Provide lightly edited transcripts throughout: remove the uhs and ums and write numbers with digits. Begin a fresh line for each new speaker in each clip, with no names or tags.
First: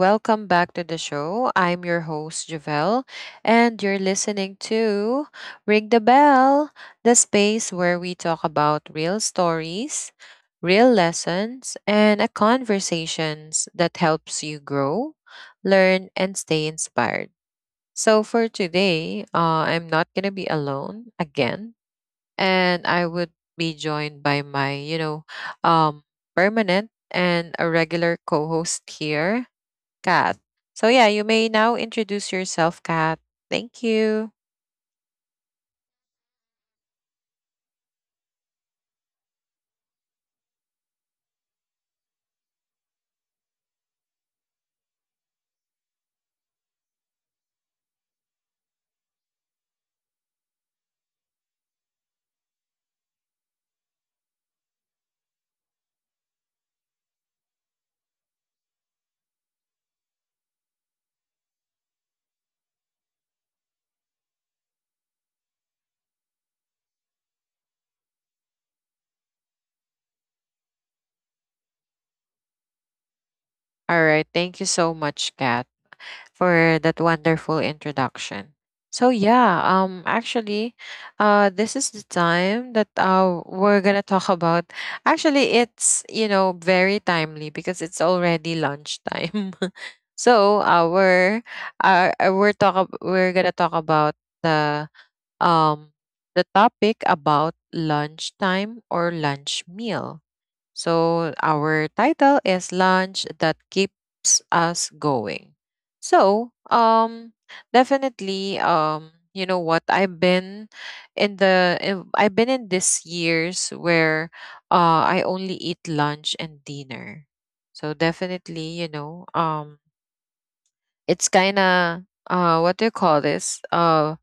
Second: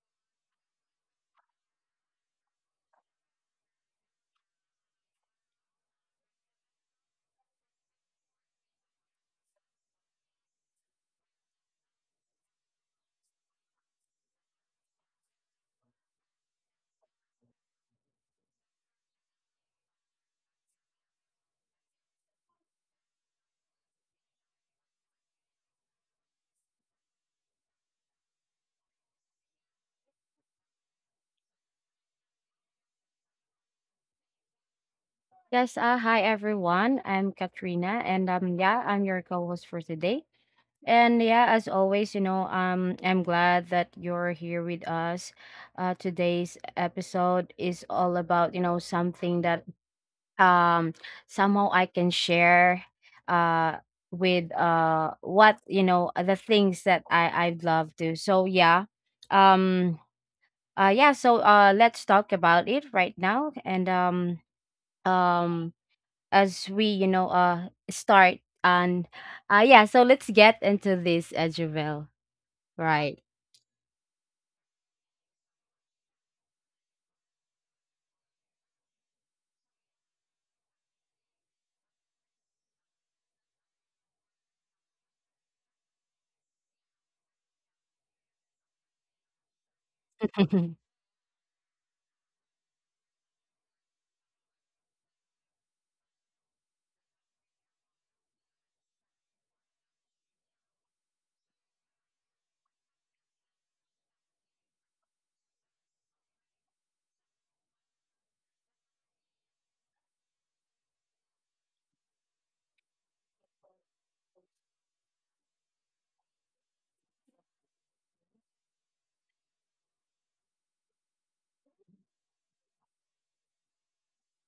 Welcome back to the show. I'm your host, Javelle, and you're listening to Ring the Bell, the space where we talk about real stories, real lessons, and a conversations that helps you grow, learn, and stay inspired. So for today, I'm not going to be alone again and I would be joined by my, um, permanent and a regular co-host here, Kat. So yeah, you may now introduce yourself, Kat. Thank you.
Yes, hi everyone. I'm Katrina, and yeah, I'm your co-host for today. And yeah, as always, I'm glad that you're here with us. Today's episode is all about, something that um somehow I can share uh with what, the things that I'd love to. So yeah. Um yeah, so let's talk about it right now, and um as we start, and yeah, so let's get into this, Javel. Right.
All right, thank you so much, Kat, for that wonderful introduction. So yeah, actually this is the time that we're going to talk about actually it's, you know, very timely because it's already lunchtime. So our we're going to talk about the um the topic about lunchtime or lunch meal. So, our title is Lunch That Keeps Us Going. So, definitely, you know what? I've been I've been in these years where I only eat lunch and dinner. So definitely, you know, it's kind of what do you call this? Uh,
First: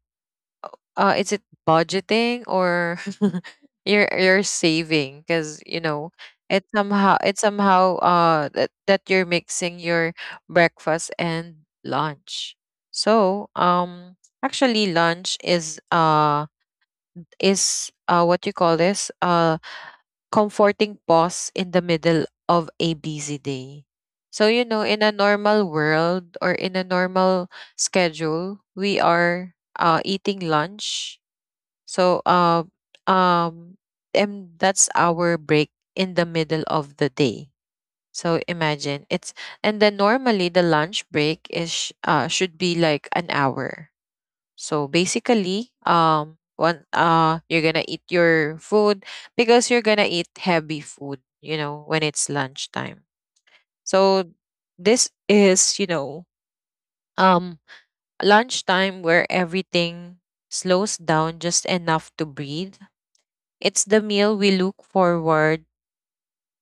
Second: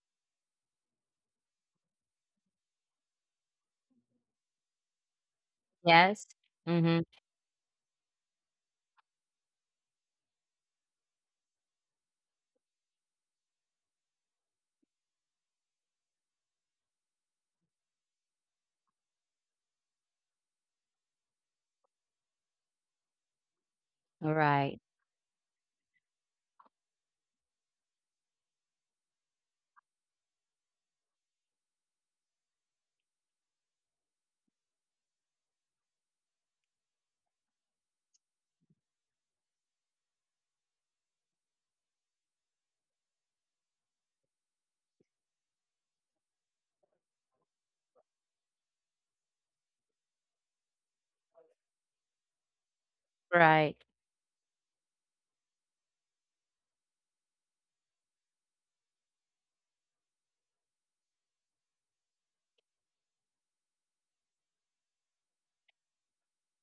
uh Is it budgeting or you're saving because, you know,
Yes. Mm-hmm.
it somehow that, you're mixing your breakfast and lunch. So actually lunch is what you call this, comforting pause in the middle of a busy day. So you know,
Right,
in a normal world or in a normal schedule, we are eating lunch. So um and that's our break in the middle of the day. So imagine it's and then normally the lunch break is should be like an hour. So basically one you're gonna eat your food because you're gonna eat heavy food, you know, when it's lunchtime.
right,
So this is, you know, um lunchtime where everything slows down just enough to breathe. It's the meal we look forward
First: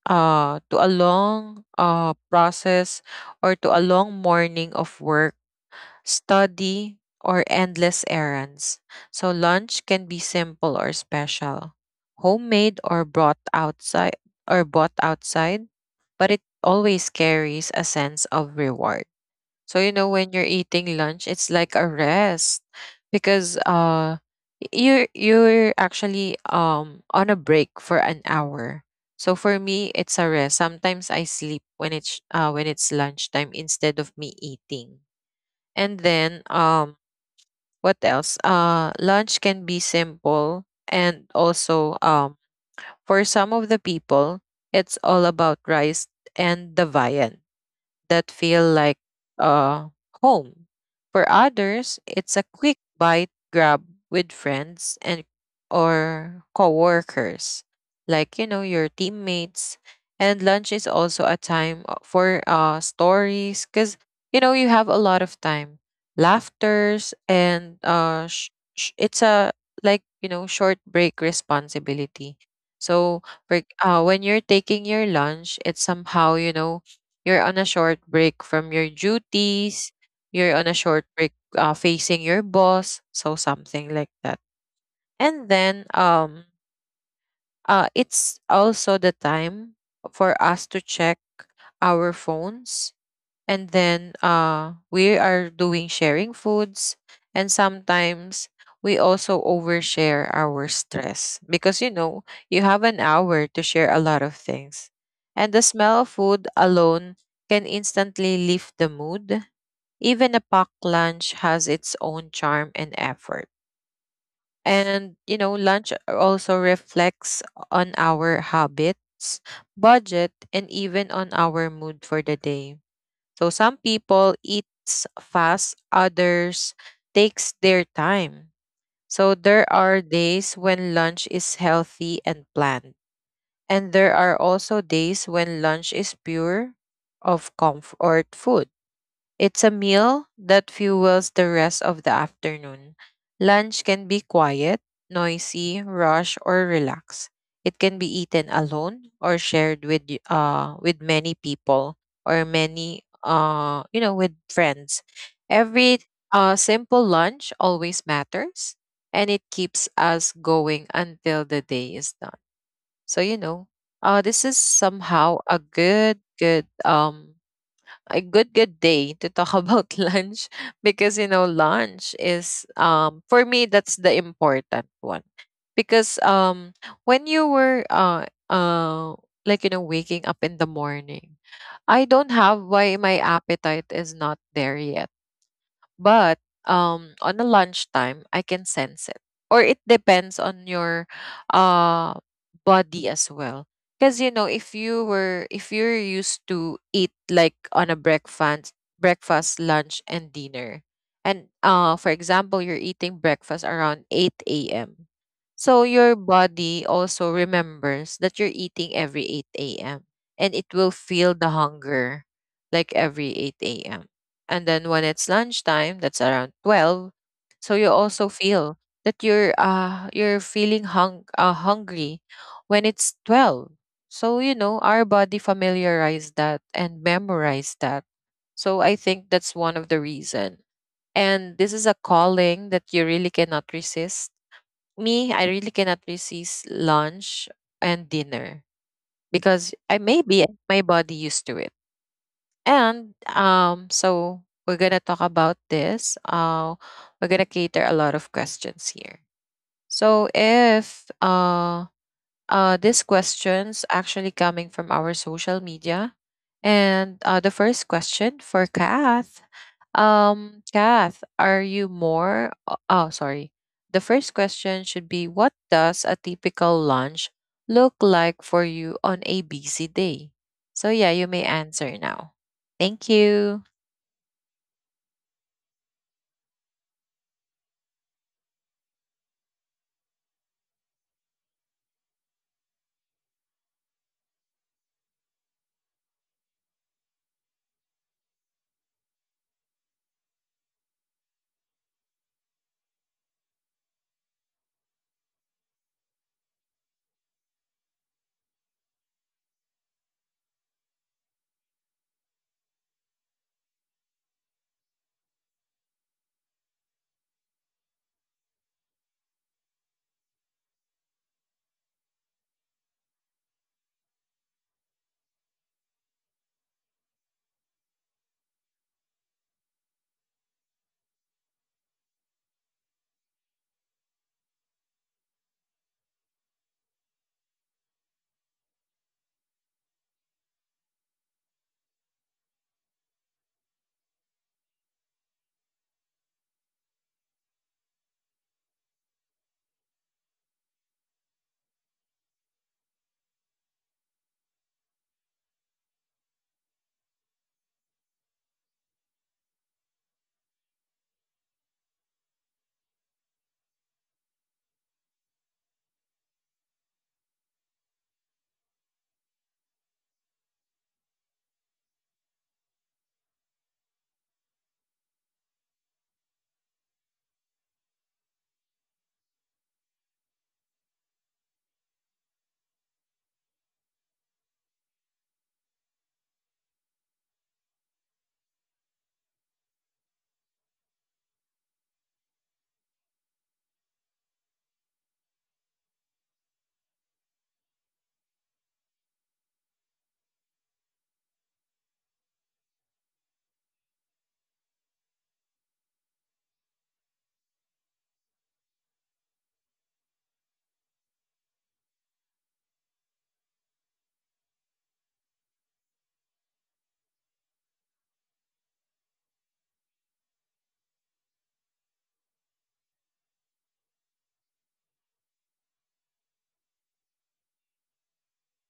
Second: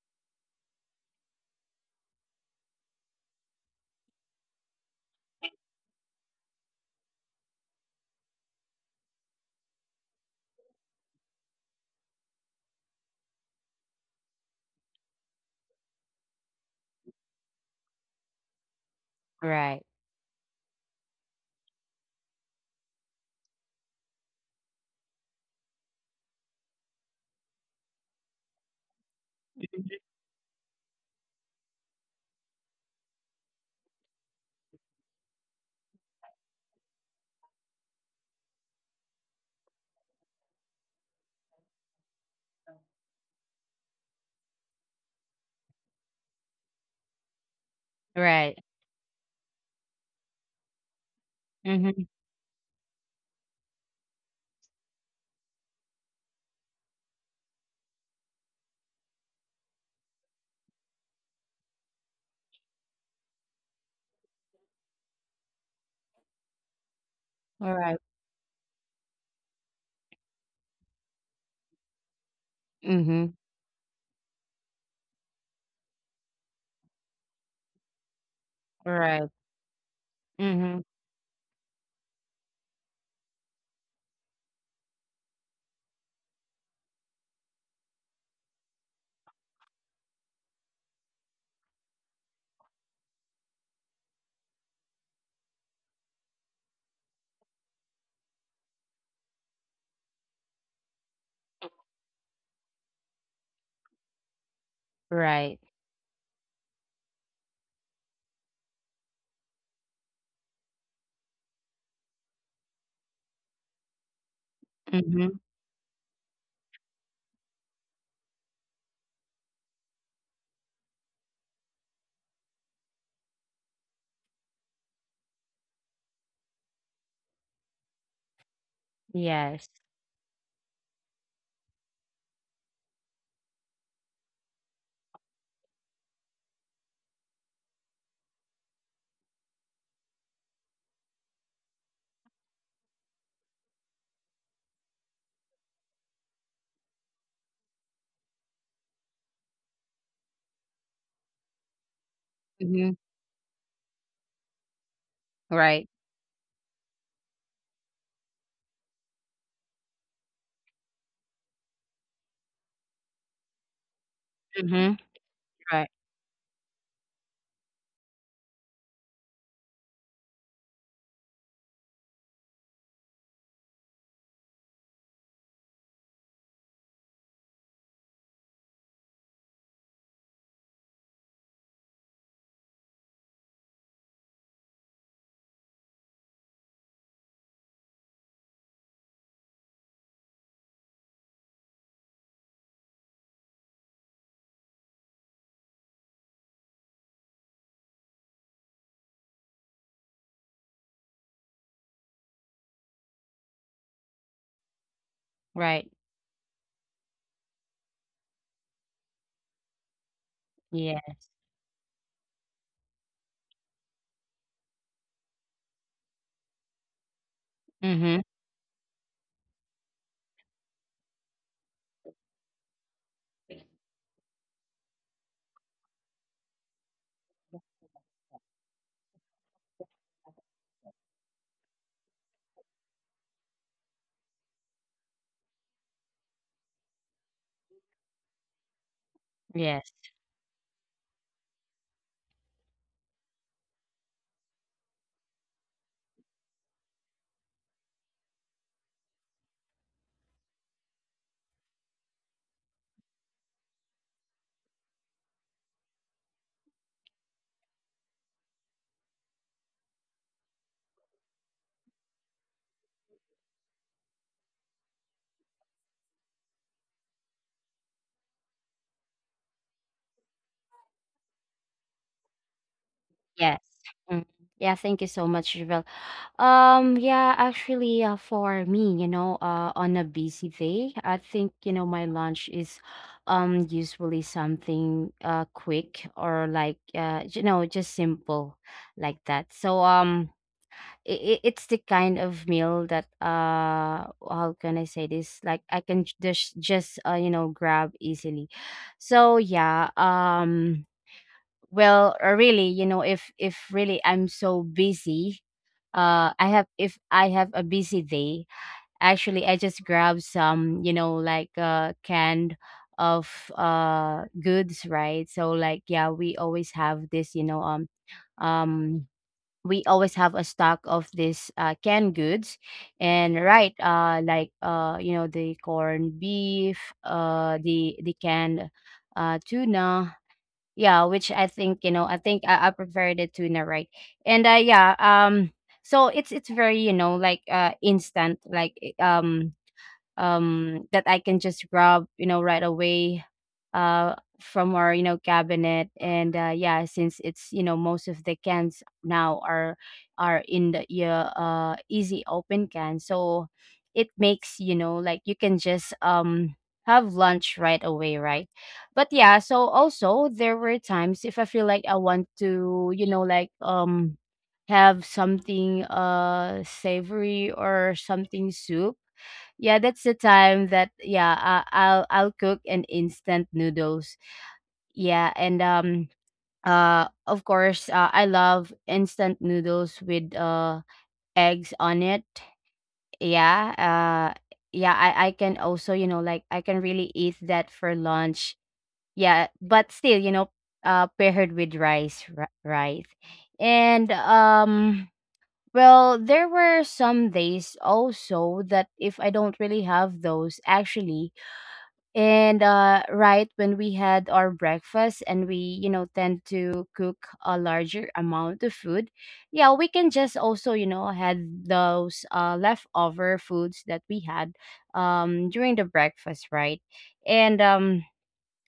to, a long process or to a long morning of work, study, or endless errands. So lunch can be simple or special, homemade or brought outside or bought outside, but it always carries a sense of reward.
right,
So you
right.
know, when you're eating lunch, it's like a rest because you're actually on a break for an hour. So for me,
Mm-hmm.
it's a rest. Sometimes I sleep when it's lunchtime instead of me eating. And then what else? Uh, lunch can be simple and also, for some of the people, it's all about rice and the viand that
Right.
feel like, uh, home. For others, it's a quick bite grab with friends and or coworkers, like, you know, your teammates. And lunch is also a time, for stories because you know, you have a lot of time, laughters,
Mm-hmm.
and
Right.
it's a, like you know, short break responsibility. So for, when you're taking your lunch, it's somehow, you know, you're on a short break from your duties. You're on a
Mm-hmm.
short break, facing your boss. So something like that. And then it's also the time for us to check our phones, and then we are doing sharing foods, and sometimes we also overshare our stress because you know, you have an hour to share a lot of things, and the
Right.
smell of food alone can instantly lift the mood. Even a packed lunch has its own charm and effort, and you
Mm-hmm.
know, lunch also reflects on our habits, budget, and even on our mood for the day. So some people eats fast, others takes their time. So there
Yes.
are days when lunch is healthy and planned, and there are also days when lunch is pure of comfort food. It's a meal that fuels the rest of the afternoon. Lunch can be quiet, noisy, rush, or relaxed. It can be eaten alone or shared with with many people or many,
Mm-hmm.
you know, with friends. Every,
Right.
simple lunch always matters, and it keeps us going until the day is done. So you know, this is
Mm-hmm.
somehow
Right,
a good good day to talk about lunch because you know, lunch is, for me that's the important one because when you were like you know, waking up in the morning, I don't have why my appetite is not there yet, but on a lunchtime, I can sense it. Or it depends on your, uh, body as well. Because you know, if you're used to eat like on a breakfast, breakfast, lunch, and dinner, and for example, you're eating breakfast around eight a.m. So
right,
your body also remembers that you're eating every eight a.m. and it will
yeah.
feel the hunger like every eight a.m. And then when it's lunchtime, that's around 12. So you
Mm-hmm.
also feel that you're feeling hungry when it's 12. So you know, our body familiarized that and memorized that. So I think that's one of the reason. And this is a calling that you really cannot resist. Me, I really cannot resist lunch and dinner because
Yes.
I maybe my body used to it. And, so we're gonna talk about this. We're gonna cater a lot of questions here. So if this question's actually coming from our social media. And the first question for Kath. Kath, are you more? Oh, sorry. The first question should be: What does a typical lunch look like for you on a busy day? So, yeah, you may answer now. Thank
Yes.
you.
Mm. Yeah, thank you so much, Javel. Yeah, actually, for me, on a busy day, I think, my lunch is usually something quick, or like just simple like that. So it's the kind of meal that, how can I say this? Like I can just grab easily. So yeah, well, really, if really I'm so busy, I have if I have a busy day, actually I just grab some, like canned of goods, right? So like yeah, we always have this, um we always have a stock of this, canned goods. And right, like, the corned beef, the canned tuna. Yeah, which I think, I think I prefer the tuna, right? And yeah, so it's very, like instant, like that I can just grab, right away uh, from our, cabinet. And yeah, since it's, most of the cans now are in the yeah, easy open can, so it makes, like you can just have lunch right away, right? But yeah, so also there were times if I feel like I want to, like have something savory, or something soup. Yeah, that's the time that, yeah, I'll cook an instant noodles. Yeah, and of course, I love instant noodles with eggs on it. Yeah, uh yeah, I can also, like I can really eat that for lunch. Yeah, but still, paired with rice, right? And well, there were some days also that if I don't really have those, actually. And right, when we had our breakfast and we, tend to cook a larger amount of food, yeah, we can just also, had those, leftover foods that we had during the breakfast, right? And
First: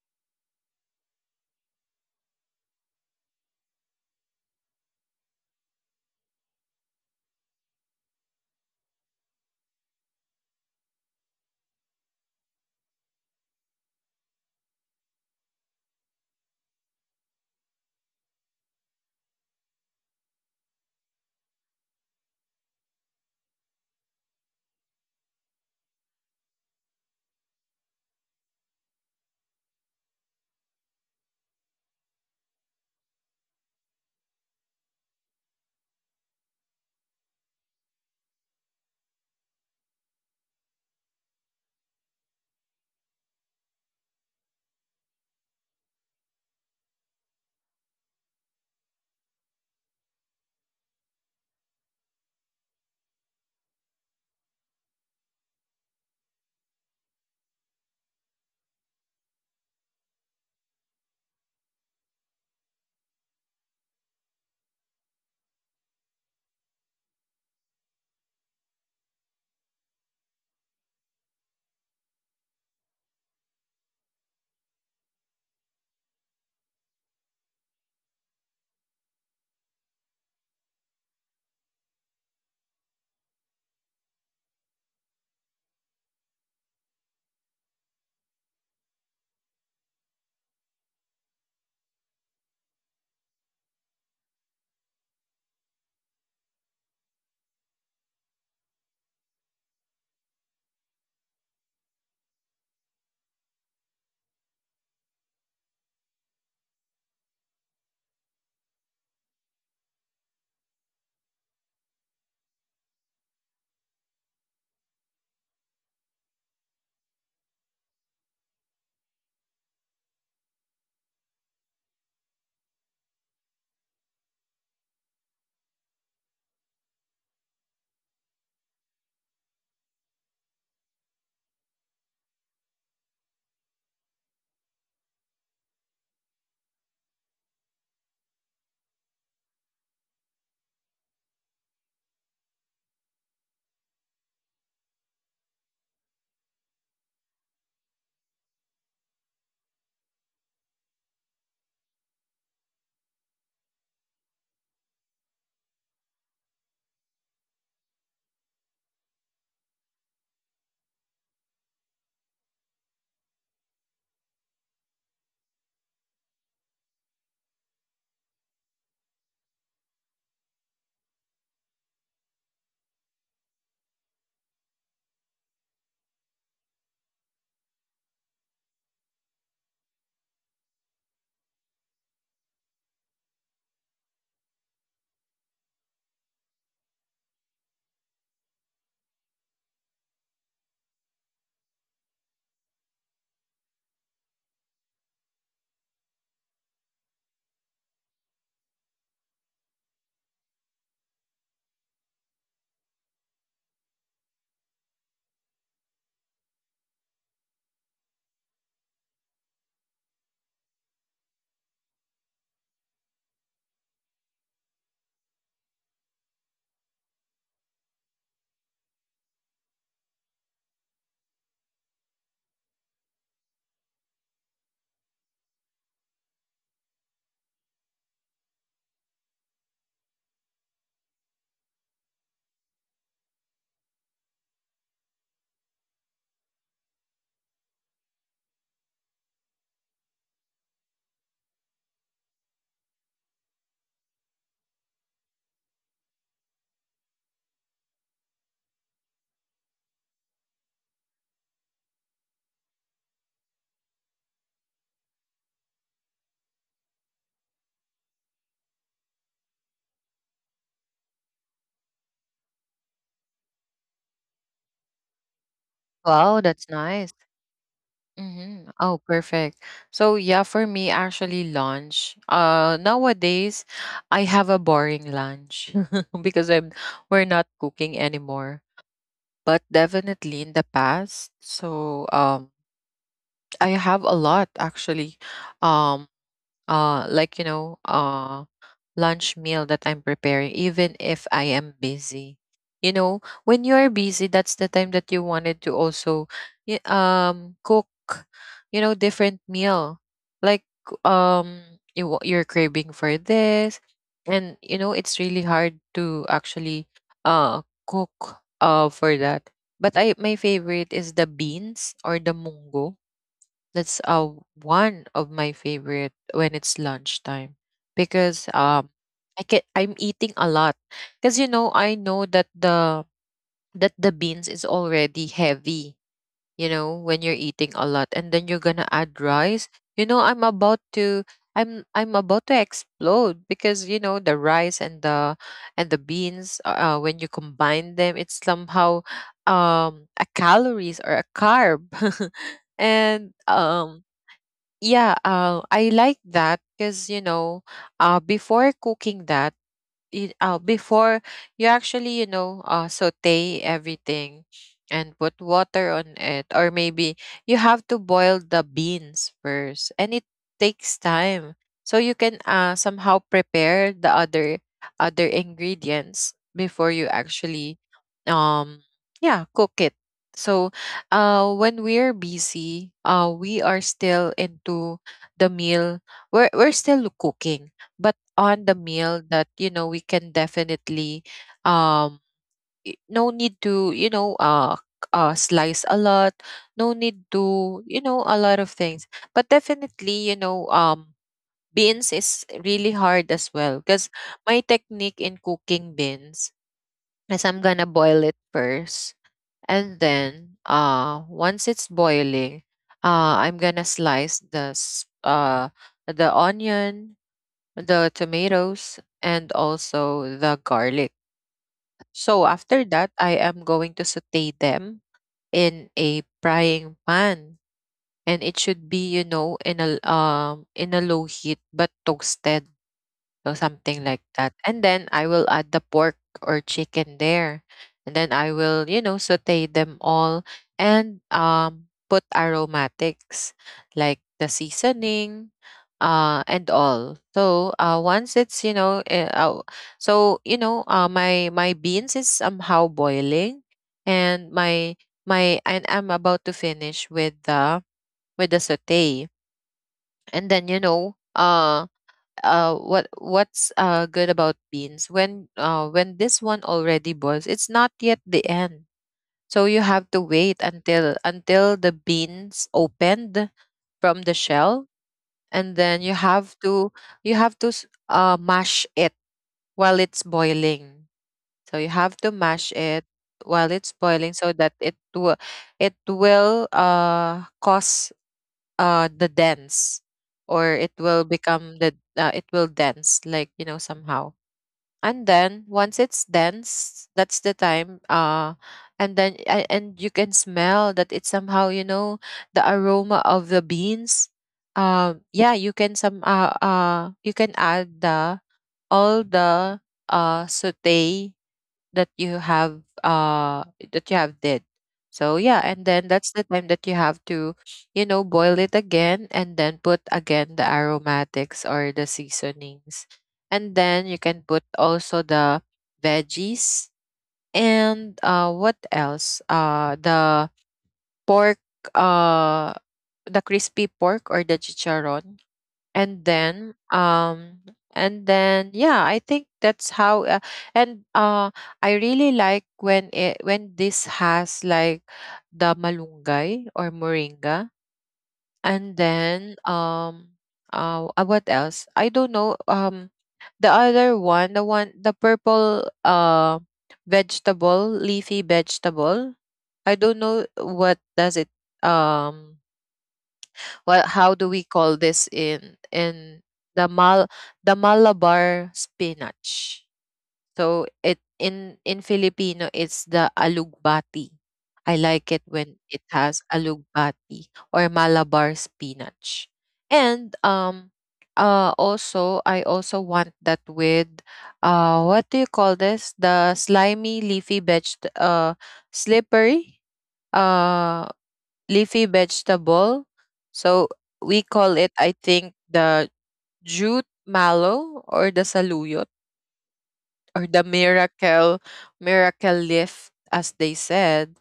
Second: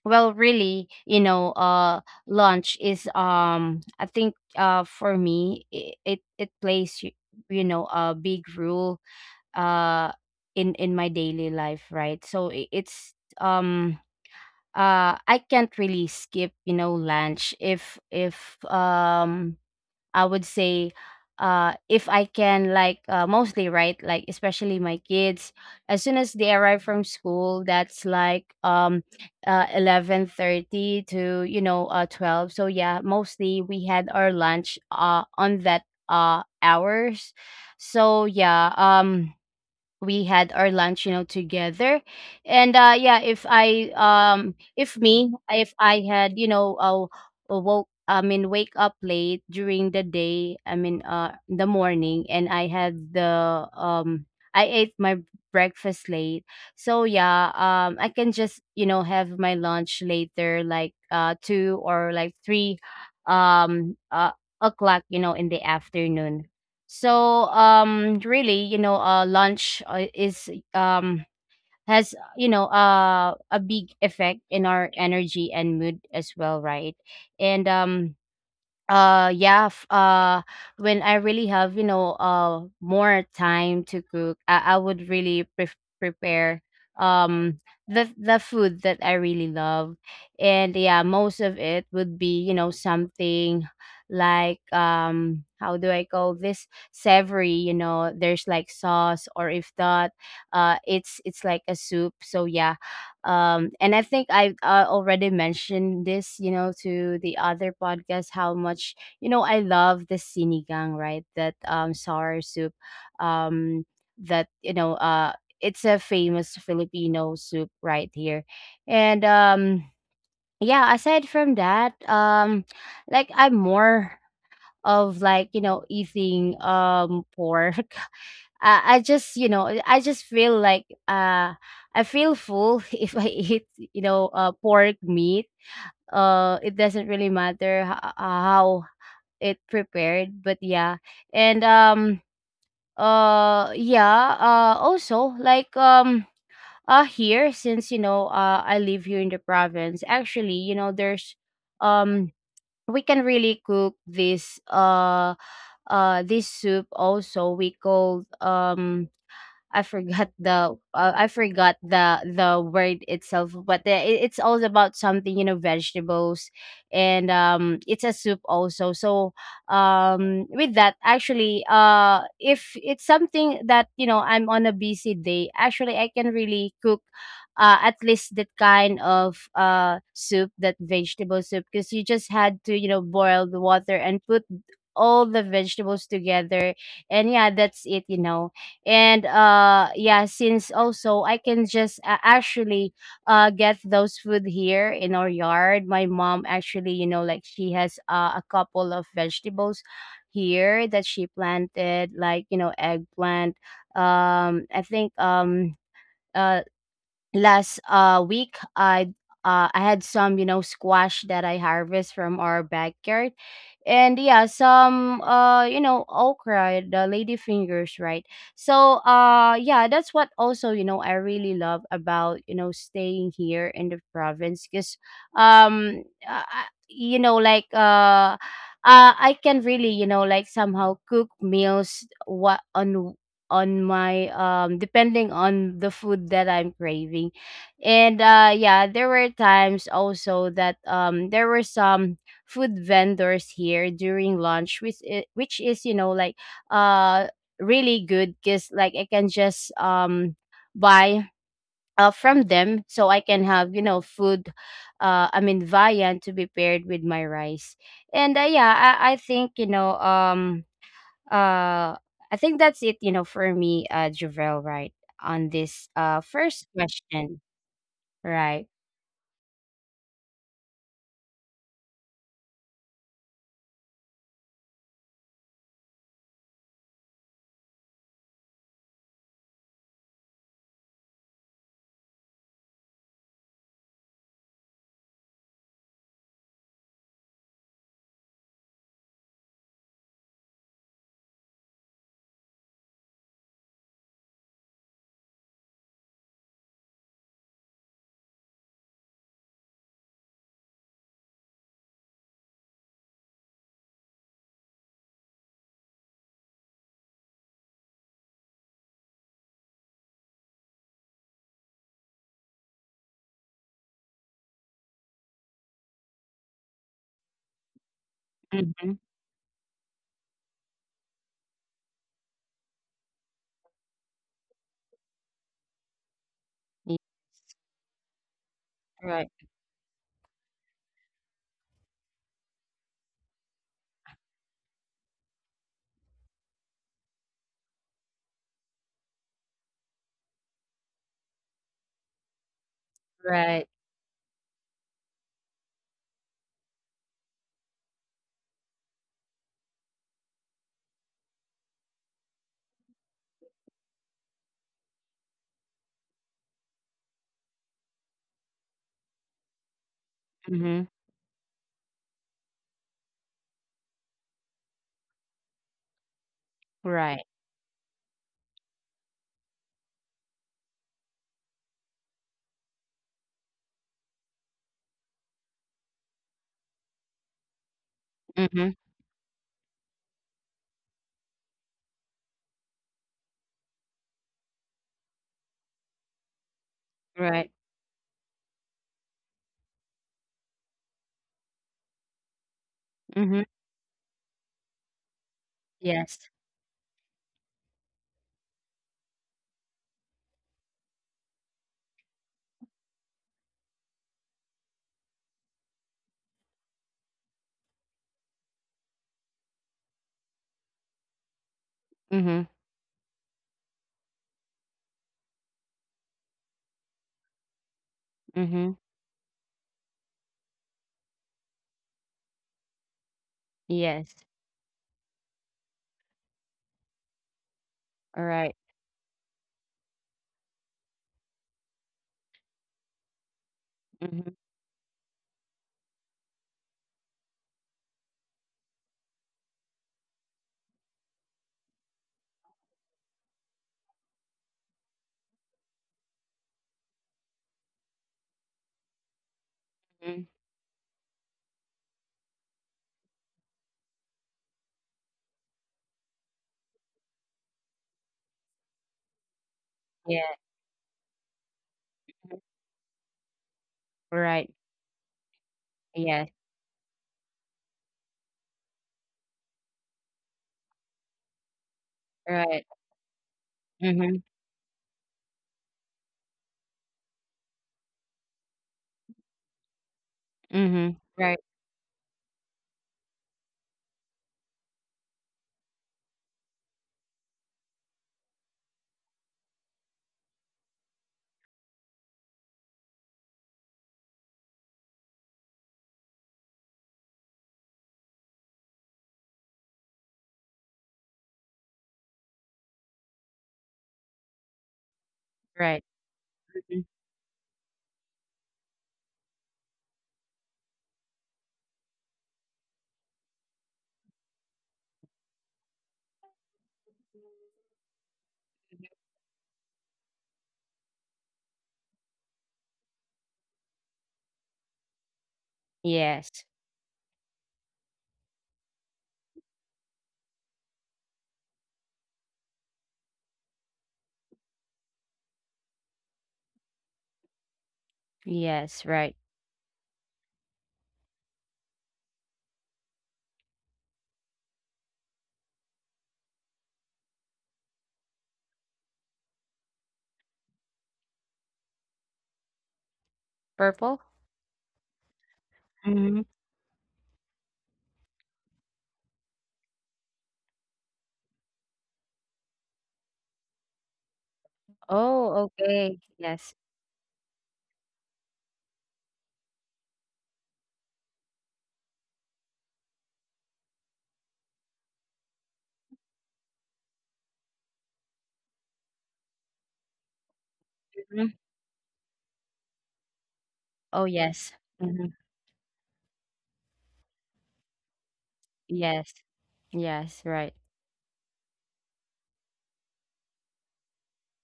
well, really, lunch is, I think, for me, it plays, a big role uh in my daily life, right? So it's, um I can't really skip, lunch if, I would say, if I can, like mostly, right, like especially my kids, as soon as they arrive from school. That's like 11:30 to, 12. So yeah, mostly we had our lunch on that hours. So yeah, we had our lunch, together. And yeah, if I had, you know woke I mean wake up late during the day, I mean the morning, and I had the I ate my breakfast late. So yeah, I can just, have my lunch later, like 2 or like 3 um uh o'clock, in the afternoon. So really, lunch, is, has, a big effect in our energy and mood as well, right? And yeah, when I really have, more time to cook, I would really prepare um the food that I really love. And yeah, most of it would be, something like, how do I call this, savory, there's like sauce, or if not, it's like a soup. So yeah, and I think I already mentioned this, to the other podcast how much, I love the sinigang, right? That, sour soup, um that, it's a famous Filipino soup right here. And, yeah, aside from that, like I'm more of, like, eating, pork I just, I just feel like, I feel full if I eat, pork meat. It doesn't really matter how it prepared, but yeah, and yeah, also, like, here, since, I live here in the province. Actually, there's, um we can really cook this, this soup also, we call, I forgot the, I forgot the word itself, but it's all about something, vegetables, and it's a soup also. So, with that, actually, if it's something that, I'm on a busy day, actually I can really cook, at least that kind of, soup, that vegetable soup, because you just had to, boil the water and put all the vegetables together, and yeah, that's it, and yeah, since also, I can just, actually, get those food here in our yard. My mom actually, like, she has, a couple of vegetables here that she planted, like, eggplant, I think, uh last week, I had some, squash that I harvest from our backyard. And yeah, some, okra, the lady fingers, right? So, yeah, that's what also, I really love about, staying here in the province, because, um uh, I- you know like uh I can really, like, somehow cook meals, what, on my, depending on the food that I'm craving. And yeah, there were times also that, there were some food vendors here during lunch, which is, like, uh really good, cuz like, I can just, buy, from them, so I can have, food, I mean viand, to be paired with my rice. And yeah, I think, uh, I think that's it, for me, Javel, right, on this
Wow, that's
first
nice.
question, right?
Mm-hmm. Oh, perfect. So yeah, for me, actually lunch. Nowadays, I have a boring lunch because I'm we're not cooking anymore. But definitely in the past, so, I have a lot actually. Um, like you know, lunch meal that I'm preparing, even if I am busy. You know, when you are busy, that's the time that you wanted to also cook, you know, different meal. Like, um you you're craving for this, and you know it's really hard to actually uh cook for that. But I, my favorite is the beans or the mungo. That's one of my favorite when it's lunchtime because
Mm-hmm.
I can, I'm eating a lot because you know, I know that the beans is already heavy. You know, when you're eating a lot and then you're gonna add
Right,
rice, you know, I'm about to explode because you know, the rice and the beans, when you combine them, it's somehow, a calories or a carb. And
right.
yeah, I like that because, you know, before cooking that, it before you actually, you know, saute everything and put water on it, or maybe you have to boil the beans first, and it
Mm-hmm.
takes time, so you can, somehow prepare the other ingredients before you
Right.
actually, um yeah, cook it. So when we're busy, we are still into the meal, we're, still cooking, but on
Mm-hmm.
the meal that, you know, we can definitely, um no need to, you know, slice a lot. No need
Right.
to, you know, a lot of things. But definitely, you know, beans is really hard
Mm-hmm.
as well because my technique in cooking
Yes.
beans is I'm gonna boil it first. And then, once it's boiling, I'm gonna slice the the onion, the tomatoes, and also the garlic. So
Mm-hmm.
after that, I am going to saute them in a frying pan, and it
Mm-hmm.
should be, you know, in a, in a low heat but toasted. So something
Yes.
like that. And then I will add the pork or chicken there. And
All
then
right.
I will, you know, saute them all and put aromatics like
Mm-hmm.
the seasoning, and all. So once it's, you know, so you know, uh, my beans is somehow boiling and my and I'm about to finish with the, saute.
Mm-hmm.
And what's good about beans when this one already boils, it's not yet the end. So you have to
Yeah.
wait until the beans opened from the
Right.
shell, and then
Yes.
you have to mash it while it's boiling. So you have to
Right.
mash it while it's
Mm-hmm.
boiling so that it will cause the dense, or it
Mm-hmm.
will
Right.
become the it will dense, like you know, somehow. And then once it's dense, that's the time, and then and you can smell that it's somehow, you know, the aroma of the beans. Yeah, you can some you can add the all the saute that you have, that you have did. So yeah,
Right.
and then that's the time
Mm-hmm.
that you have to, you know, boil it again and then put again the aromatics or the seasonings. And then you can put also the veggies, and what else, the pork, uh the crispy pork or the chicharron. And
Yes.
then, and then yeah, I think that's how and I really like when it, when this has like the malunggay or moringa.
Yes.
And
Right.
then what else, I don't know. The other one, the one, the purple vegetable, leafy vegetable. I don't know what does it. um
Purple.
what, how do we call this in
Mm-hmm.
in the mal, the Malabar spinach. So it, in Filipino it's the alugbati. I like
Oh,
it when
okay.
it has
Yes.
alugbati or Malabar spinach. And also I also want that with, what do you call this? The slimy leafy veg uh slippery, uh
Mm-hmm.
leafy vegetable. So
Oh,
we
yes.
call it,
Mm-hmm.
I think, the jute mallow or the saluyot,
Yes. Yes,
or
right.
the miracle, leaf, as they said.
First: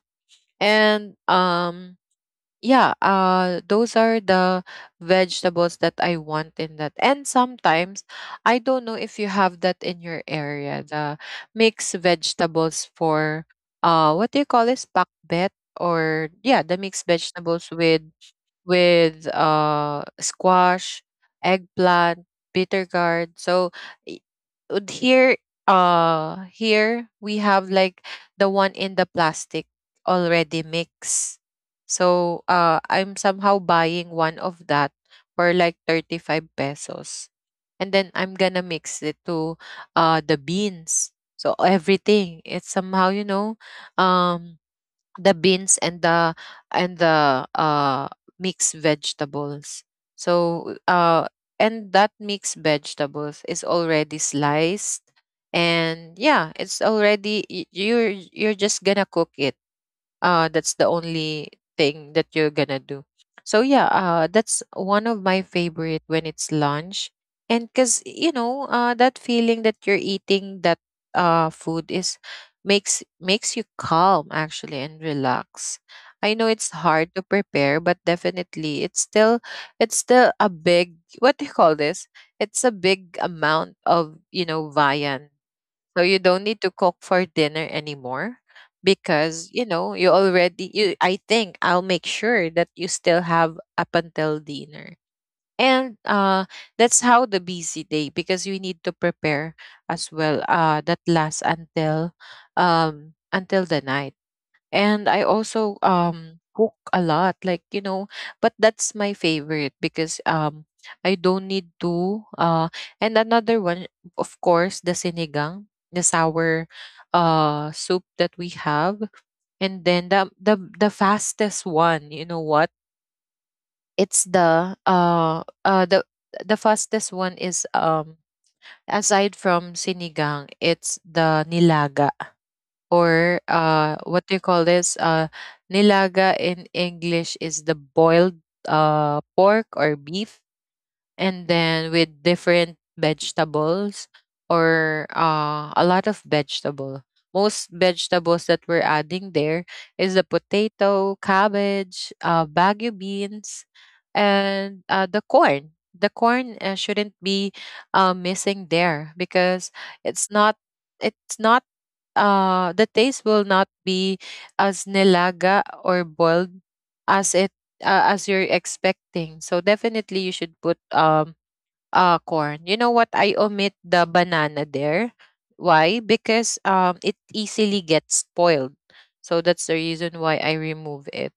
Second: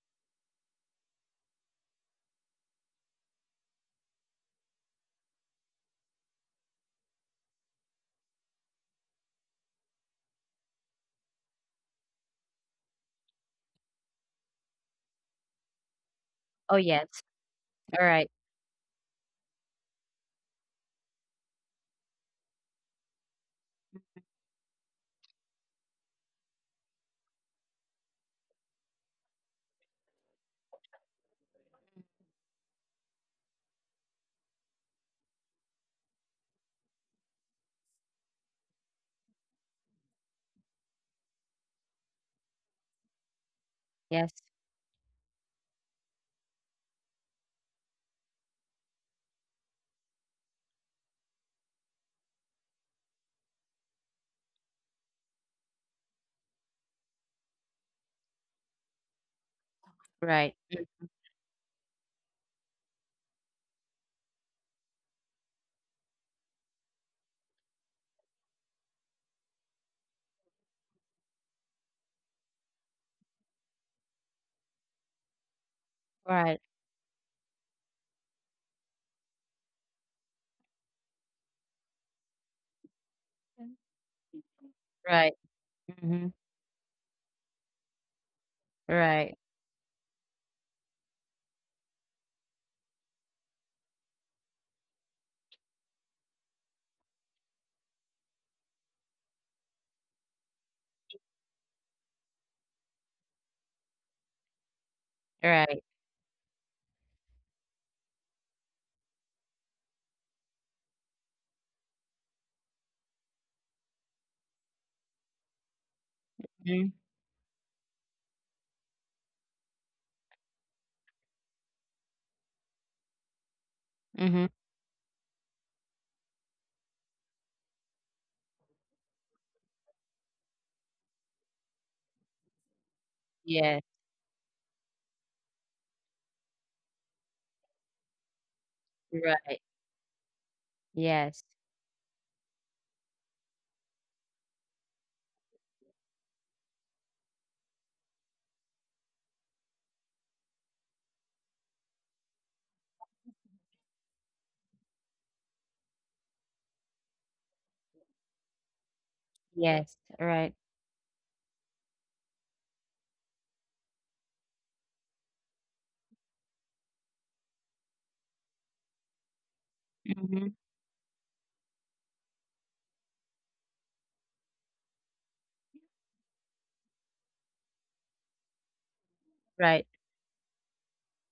And yeah, those are the vegetables that I want in that. And sometimes I don't know if you have that in your area, the mixed vegetables for, what do you call this, pakbet, or yeah, the
Oh,
mixed
yes.
vegetables with
All right.
with squash, eggplant, bitter gourd. So would here, here we have like the one in the plastic, already mixed. So I'm somehow buying one of that for like 35 pesos, and then I'm gonna mix it to the beans. So everything, it's somehow, you know,
Yes.
um the beans and the mixed vegetables. So and that mixed vegetables is already sliced. And yeah, it's already you're just gonna cook it.
Right.
That's the only thing that you're gonna do. So yeah, that's one of my favorite when it's lunch. And because, you know, that feeling that you're eating that food is makes you calm actually, and relax. I know
Right.
it's hard to prepare, but definitely it's still a big, what do you call this? It's a big amount
Mm.
of, you know, viand.
Right.
So you
Mm-hmm.
don't need to cook for dinner anymore,
Right.
because you know you already you, I think I'll make sure that you still have up until dinner. And that's how the busy day, because you need to prepare as well, that lasts until, until the night. And I also
Right.
cook a lot, like, you know. But that's my favorite because I don't need to and another one, of course, the sinigang, the sour
Mm-hmm.
soup that we have. And then the fastest one, you know what, it's
Mm-hmm.
the, the fastest one is aside from sinigang, it's the nilaga, or
Yes.
what do you call this? Nilaga in English is the boiled, pork
Right.
or beef, and
Yes.
then with different vegetables, or a lot of vegetable. Most vegetables that we're adding there is the potato, cabbage, bagu beans, and the corn. The corn shouldn't be missing there because
Yes.
it's not
Right.
it's not the taste will not be as nilaga or boiled as it as you're expecting. So definitely you should
Mm-hmm.
put corn. You know what? I omit the banana there. Why? Because it easily gets spoiled. So that's the
Right.
reason why I remove it.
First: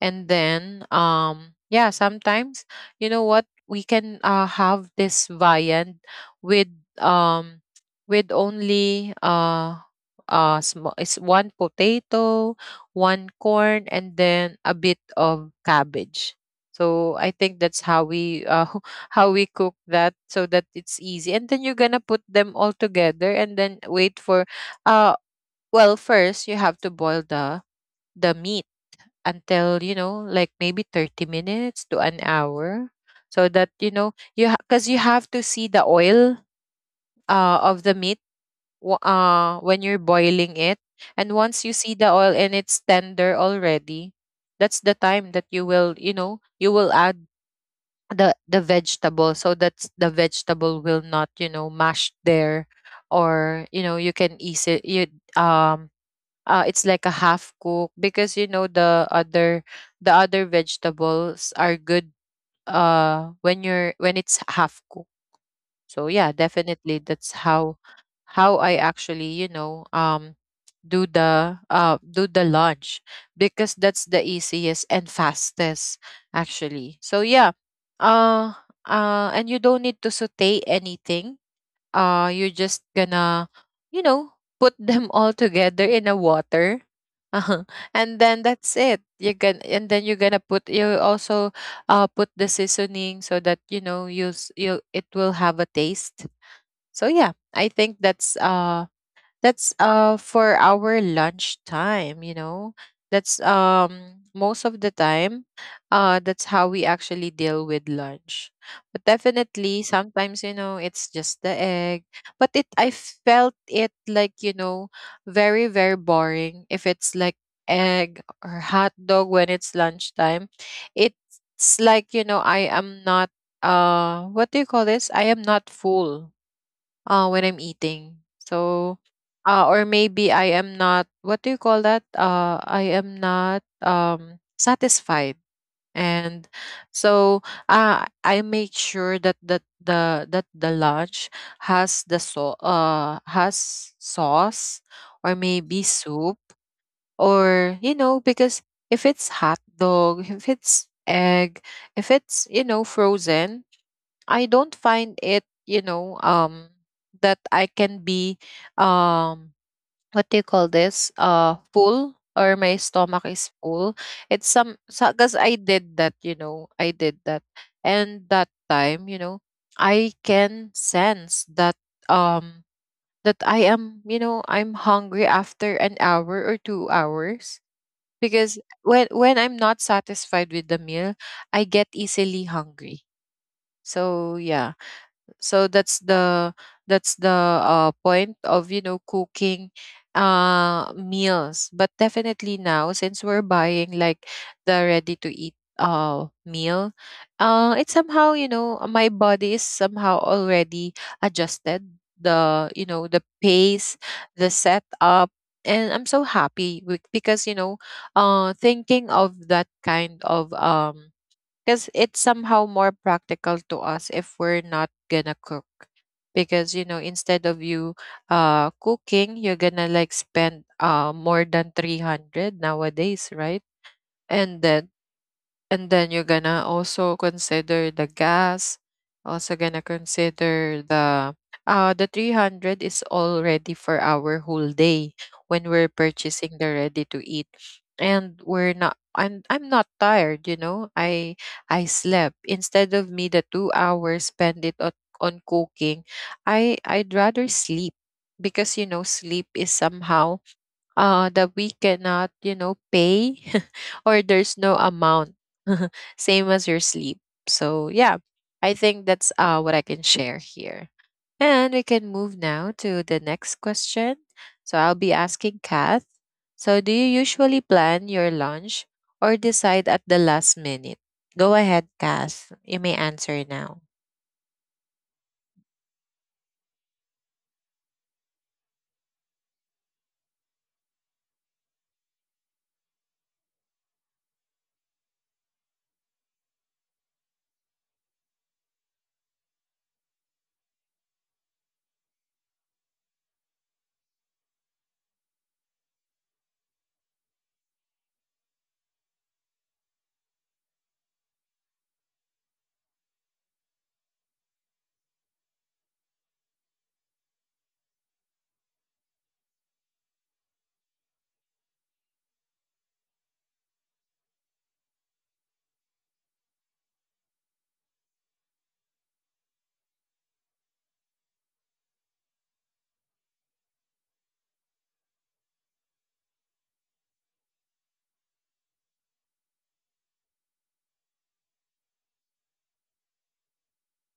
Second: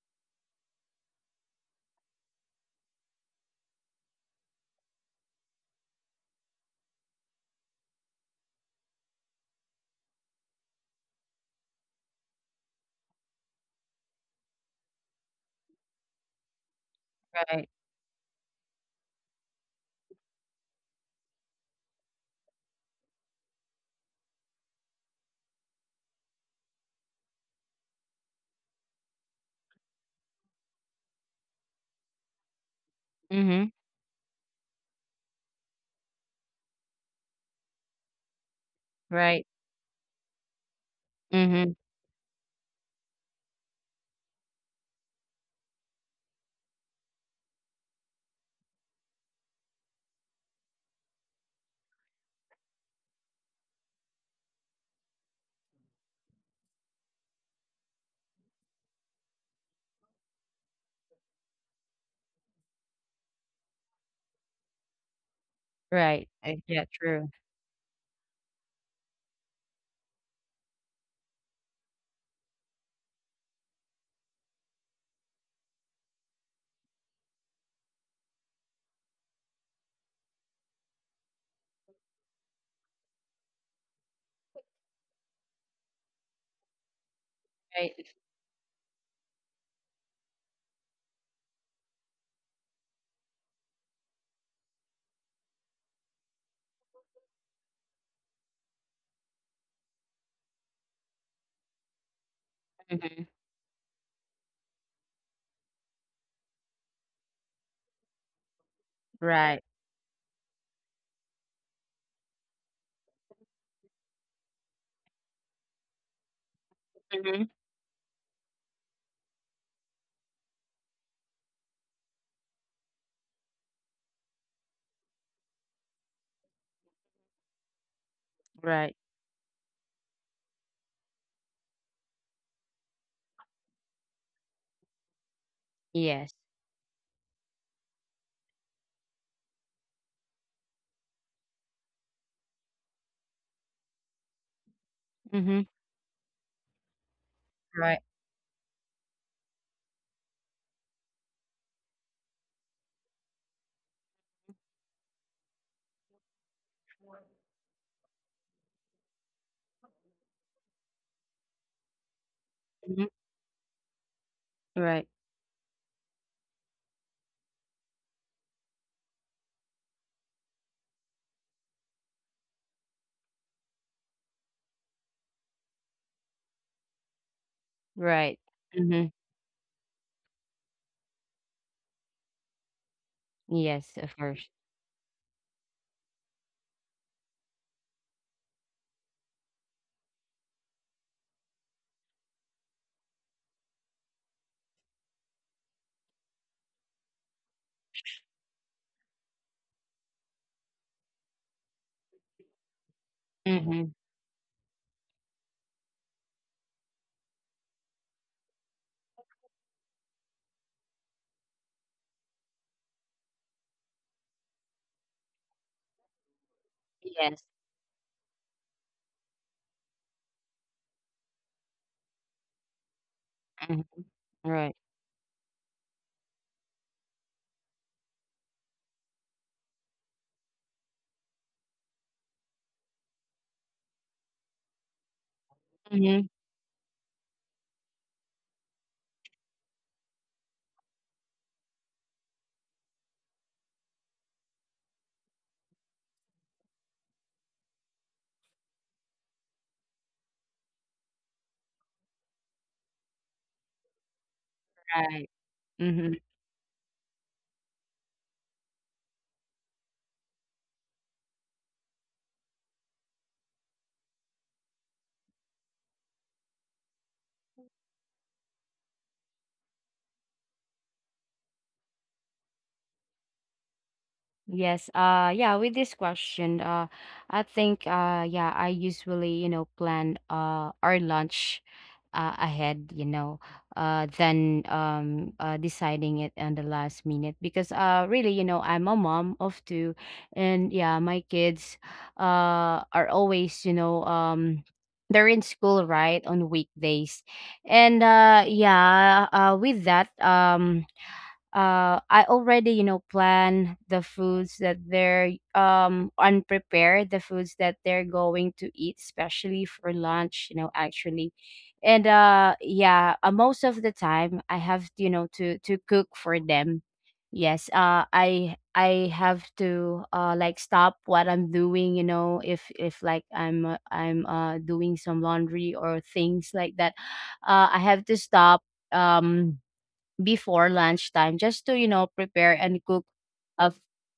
And then yeah, sometimes, you know what, we can have this viand with, um with only it's one potato, one corn, and then a bit of cabbage. So I think
Right.
that's how we how we cook that, so that it's easy, and then you're gonna put them all together and then wait for, uh well first you have to boil the meat until, you know, like maybe 30 minutes to an hour. So
Mm-hmm.
that, you know, you, because you have to see the oil of the meat,
Right.
when you're boiling it. And once you
Mm-hmm.
see the oil and it's tender already, that's the time that you will, you know, you will add the vegetable, so that the vegetable will not, you know, mash there. Or you know, you can easy you, um it's like a half cook, because you know the other, the other vegetables are good when you're, when it's half cooked. So
Right.
yeah,
Yeah,
definitely
true.
that's how I actually, you know, do the, do the lunch, because that's the easiest and fastest actually. So yeah, uh and you don't need to saute anything. You're just gonna, you know, put them all together in a water.
Right.
And then that's it, you can, and then you're gonna put, you also put the seasoning, so that, you know, you, it will have a taste. So yeah, I think that's for our lunch time, you know,
Mm-hmm.
that's most of the time, that's how we actually deal with lunch. But
Right.
definitely sometimes, you know, it's just the egg. But it, I felt it like, you know, very, very boring if it's like
Mm-hmm.
egg or hot dog when it's lunchtime. It's like, you know, I am not, what do you call this, I am not full, when I'm eating.
Right.
So, or maybe I am not, what do you call that? I am not, satisfied.
Yes.
And so, I make sure that the that the lunch has the, so has sauce, or
Mm-hmm.
maybe soup, or, you
Right.
know, because if it's hot dog, if it's egg, if it's, you know, frozen, I don't find it, you know, that I can be, um, what do you call this? Full, or my
Mm-hmm.
stomach is full. It's some
Right.
because I did that, you know, I did that, and that time, you know, I can sense that, um, that I am, you know, I'm hungry after an hour or 2 hours.
Right.
Because when
Mm-hmm.
when I'm not satisfied with the meal, I get easily hungry.
Yes, of
So
course.
yeah, so that's the point of, you know, cooking meals. But definitely now, since we're buying like the ready to eat meal, it's somehow, you know, my body is somehow already adjusted, the, you know, the
Mm-hmm.
pace, the setup. And I'm so happy with, because, you know, thinking of that kind of, because it's somehow more practical to us if we're not gonna cook. Because, you know,
Yes.
instead of you cooking, you're gonna like spend more than 300 nowadays, right?
Mm-hmm.
And
Right.
then, and then you're gonna also consider the gas, also gonna consider the, the 300 is already for our whole day when we're
Mhm,
purchasing the ready to eat. And we're not, I'm, I'm not tired, you know. I slept. Instead of me the 2 hours spend it on cooking, I, I'd rather sleep, because, you know, sleep is somehow that we cannot, you know, pay or there's no amount,
right. Mhm.
same as your sleep. So, yeah, I think that's what I can share here. And we can move now to the next question. So, I'll be asking Kath. So, do you usually plan your lunch or decide at the last minute? Go ahead, Kath. You may answer now.
Yes. Yeah, with this question, I think, yeah, I usually, plan our lunch ahead, than, deciding it on the last minute, because, really, I'm a mom of two. And yeah, my kids are always, they're in school right on weekdays. And yeah, with that, I already, plan the foods that they're, unprepared, the foods that they're going to eat, especially for lunch, actually. And yeah, most of the time I have, to cook for them. Yes, I have to, like, stop what I'm doing, if like I'm, I'm doing some laundry or things like that. I have to stop, um before lunchtime, just to, prepare and cook, uh,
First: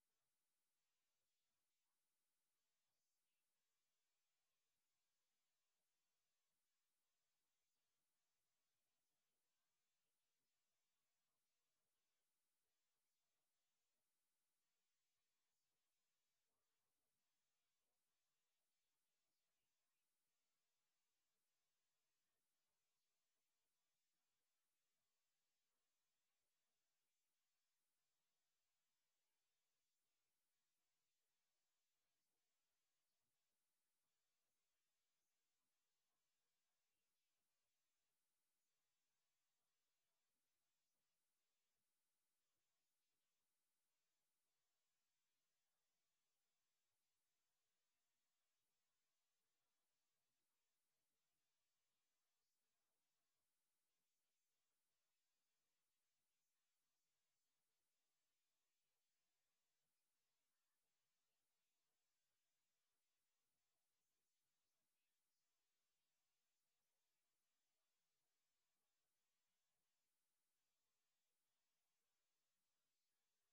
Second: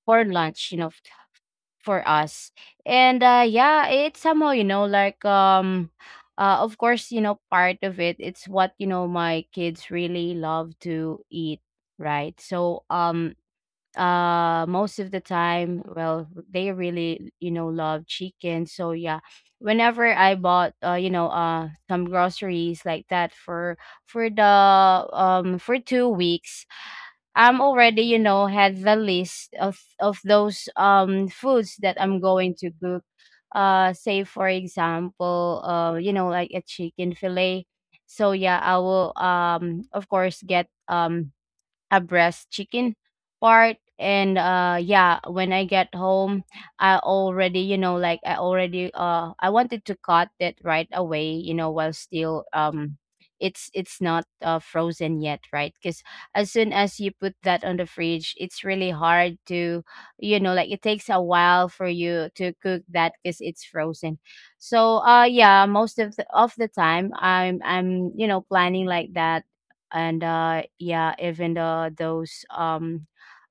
for lunch, for us. And yeah, it's somehow, like, of course, part of it, it's what, my kids really love to eat, right? So, most of the time, well, they really, love chicken. So yeah, whenever I bought, some groceries like that, for the for 2 weeks, I'm already, had the list of those foods that I'm going to cook. Say for example, like a chicken fillet. So yeah, I will of course get a breast chicken part. And yeah, when I get home, I already like I wanted to cut it right away, you know, while still it's not frozen yet, right? Because as soon as you put that on the fridge, it's really hard to, you know, like it takes a while for you to cook that because it's frozen. So yeah, most of the time I'm, you know, planning like that. And yeah, even the those um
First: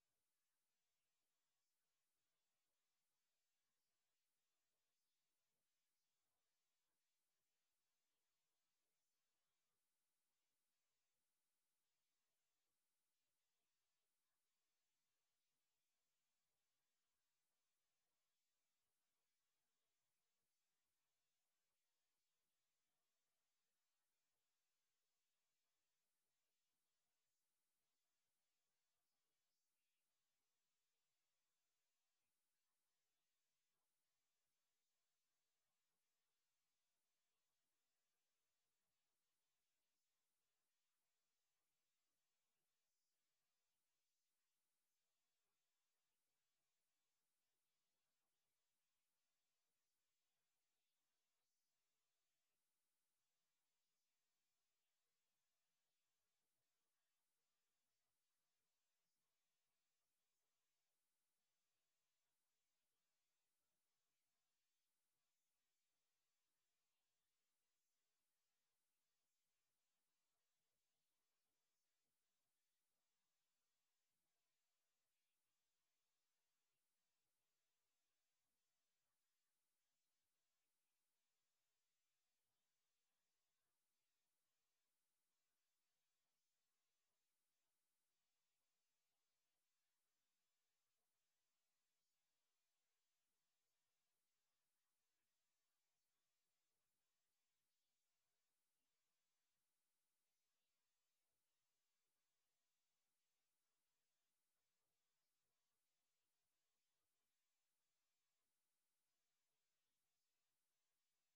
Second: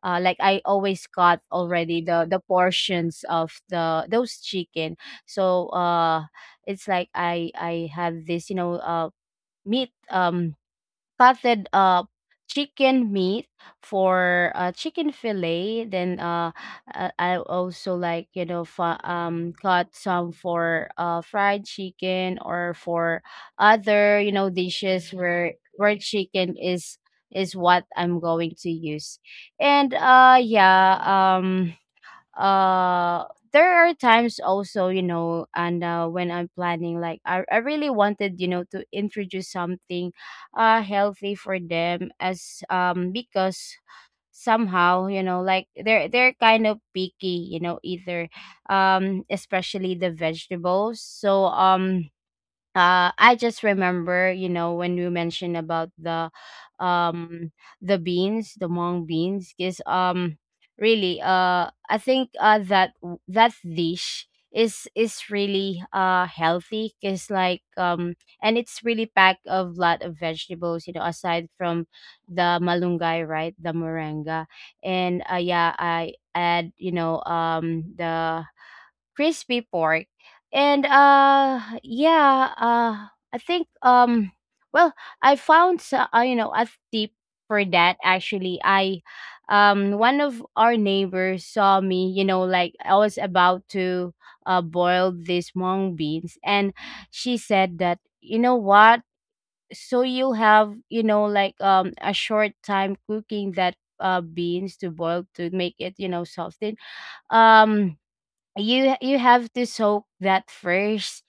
uh, like, I always got already the portions of the those chicken. so uh it's like I have this, you know, meat, cutted up chicken meat for, chicken fillet. Then I also, like, you know, cut some for fried chicken or for other, you know, dishes where chicken is what I'm going to use. And yeah uh there are times also, you know, and when I'm planning, like I really wanted, you know, to introduce something healthy for them as because somehow, you know, like they're kind of picky, you know, either especially the vegetables. I just remember, you know, when you mentioned about the um beans, the mung beans. Because really I think that that dish is really healthy, because like and it's really packed of lot of vegetables, you know, aside from the malunggay, right, the moringa. And yeah, I add, you know, the crispy pork. And I think well, I found you know, a tip for that actually. I One of our neighbors saw me, you know, like I was about to boil these mung beans, and she said that, you know what? So you have, you know, like a short time cooking that beans to boil to make it, you know, softened. Um you have to soak that first,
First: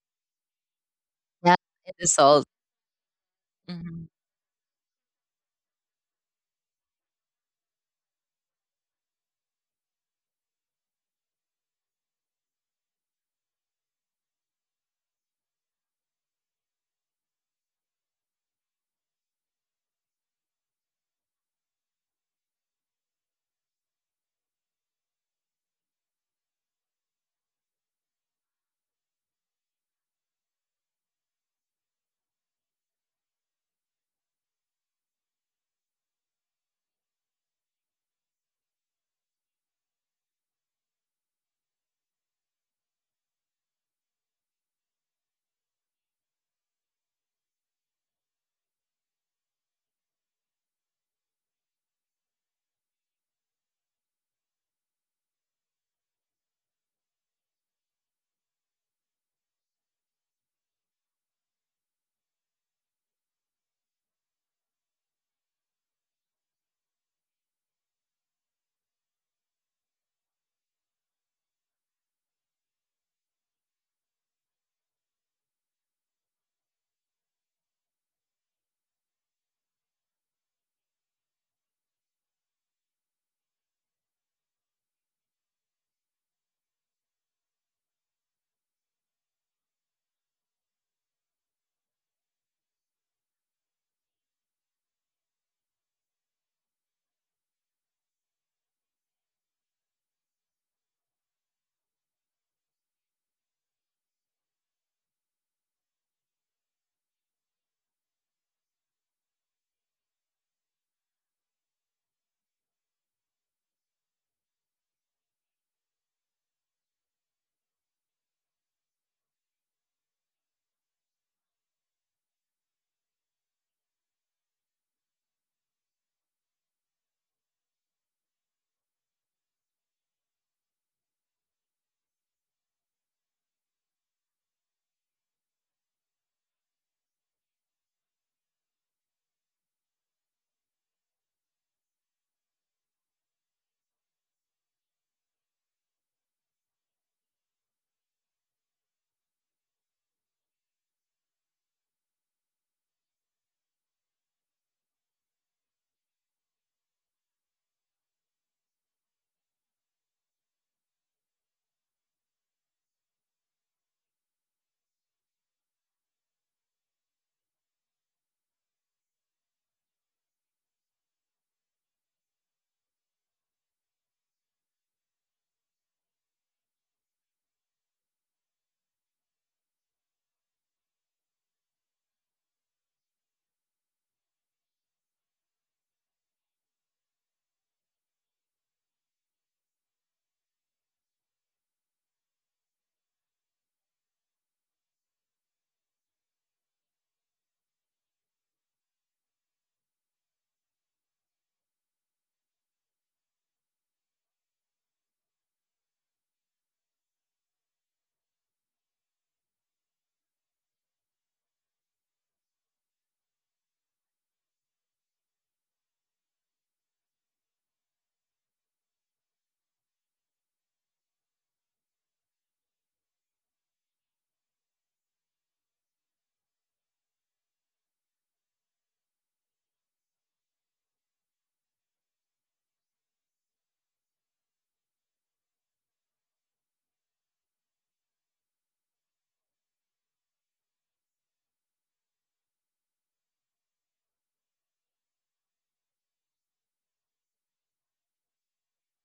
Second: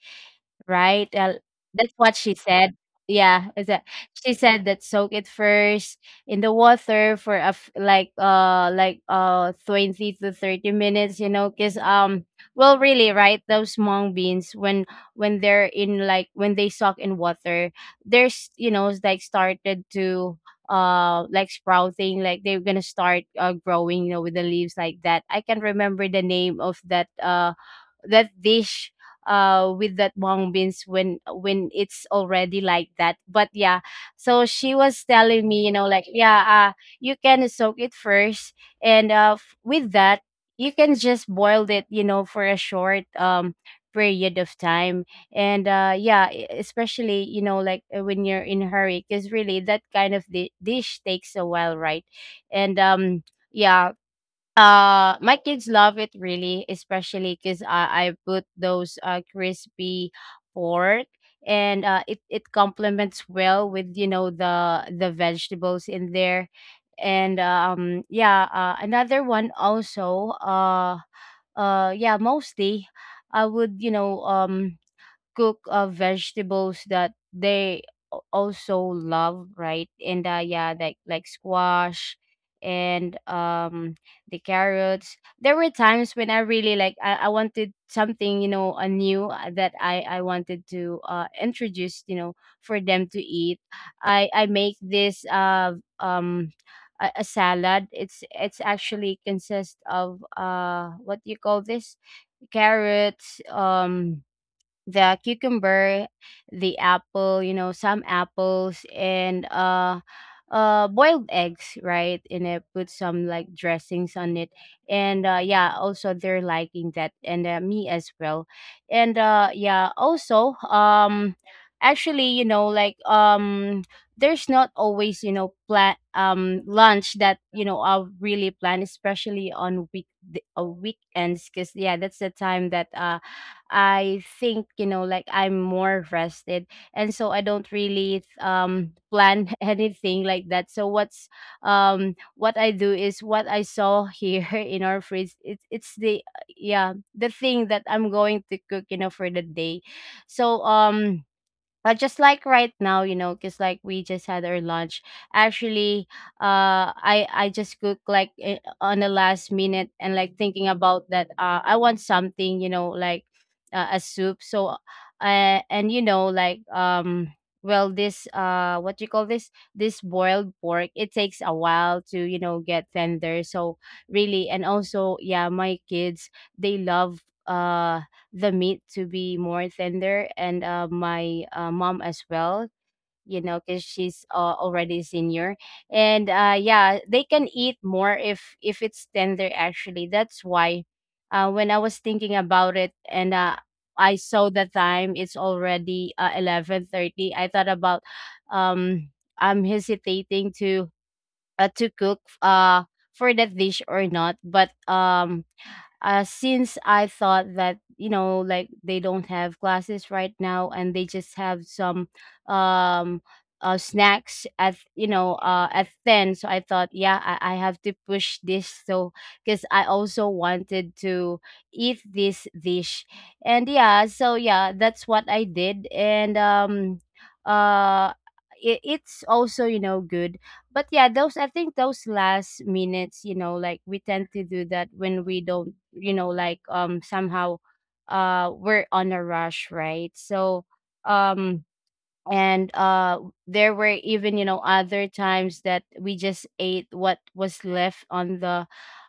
right?
Yeah,
That's
it
what
is
she
all.
said. Yeah, is that
Mhm.
she said that soak it first in the water for a f- like 20 to 30 minutes, you know, cuz well really, right? Those mung beans when they're in, like when they soak in water, there's, you know, it's like started to like sprouting, like they're gonna start growing, you know, with the leaves like that. I can remember the name of that that dish with that mung beans when it's already like that. But yeah, so she was telling me, you know, like, yeah, you can soak it first, and with that you can just boil it, you know, for a short period of time. And yeah, especially, you know, like when you're in a hurry, because really that kind of dish takes a while, right? and yeah My kids love it really, especially because I put those crispy pork, and it complements well with, you know, the vegetables in there. And yeah, another one also. Yeah Mostly I would, you know, cook vegetables that they also love, right? And yeah, like squash and the carrots. There were times when I really, like I wanted something, you know, new, that I wanted to introduce, you know, for them to eat. I make this um a salad. It's actually consists of what do you call this, carrots, the cucumber, the apple, you know, some apples, and boiled eggs, right? And I put some, like, dressings on it. And yeah, also they're liking that, and me as well. And yeah, also actually, you know, like there's not always, you know, plan lunch that, you know, I'll really plan, especially on weekends, cuz yeah, that's the time that I think, you know, like I'm more rested. And so I don't really plan anything like that. So what I do is what I saw here in our fridge. It's the, yeah, the thing that I'm going to cook, you know, for the day. So just like right now, you know, because like we just had our lunch. Actually, I just cook like, on the last minute, and like thinking about that. I want something, you know, like a soup. So, and you know, like well, this what you call this? This boiled pork, it takes a while to, you know, get tender. So really, and also yeah, my kids, they love the meat to be more tender, and my mom as well, you know, because she's already senior. And yeah, they can eat more if it's tender. Actually, that's why when I was thinking about it, and I saw the time, it's already 11:30. I thought about um I'm hesitating to cook for that dish or not. But since I thought that, you know, like they don't have classes right now, and they just have some um snacks at, you know, at 10. So I thought, yeah, I have to push this, so because I also wanted to eat this dish. And yeah, so yeah, that's what I did. And um uh it, it's also, you know, good. But yeah, those, I think those last minutes, you know, like we tend to do that when we don't, you know, like somehow we're on a rush, right? so um and There were even, you know, other times that we just ate what was left on the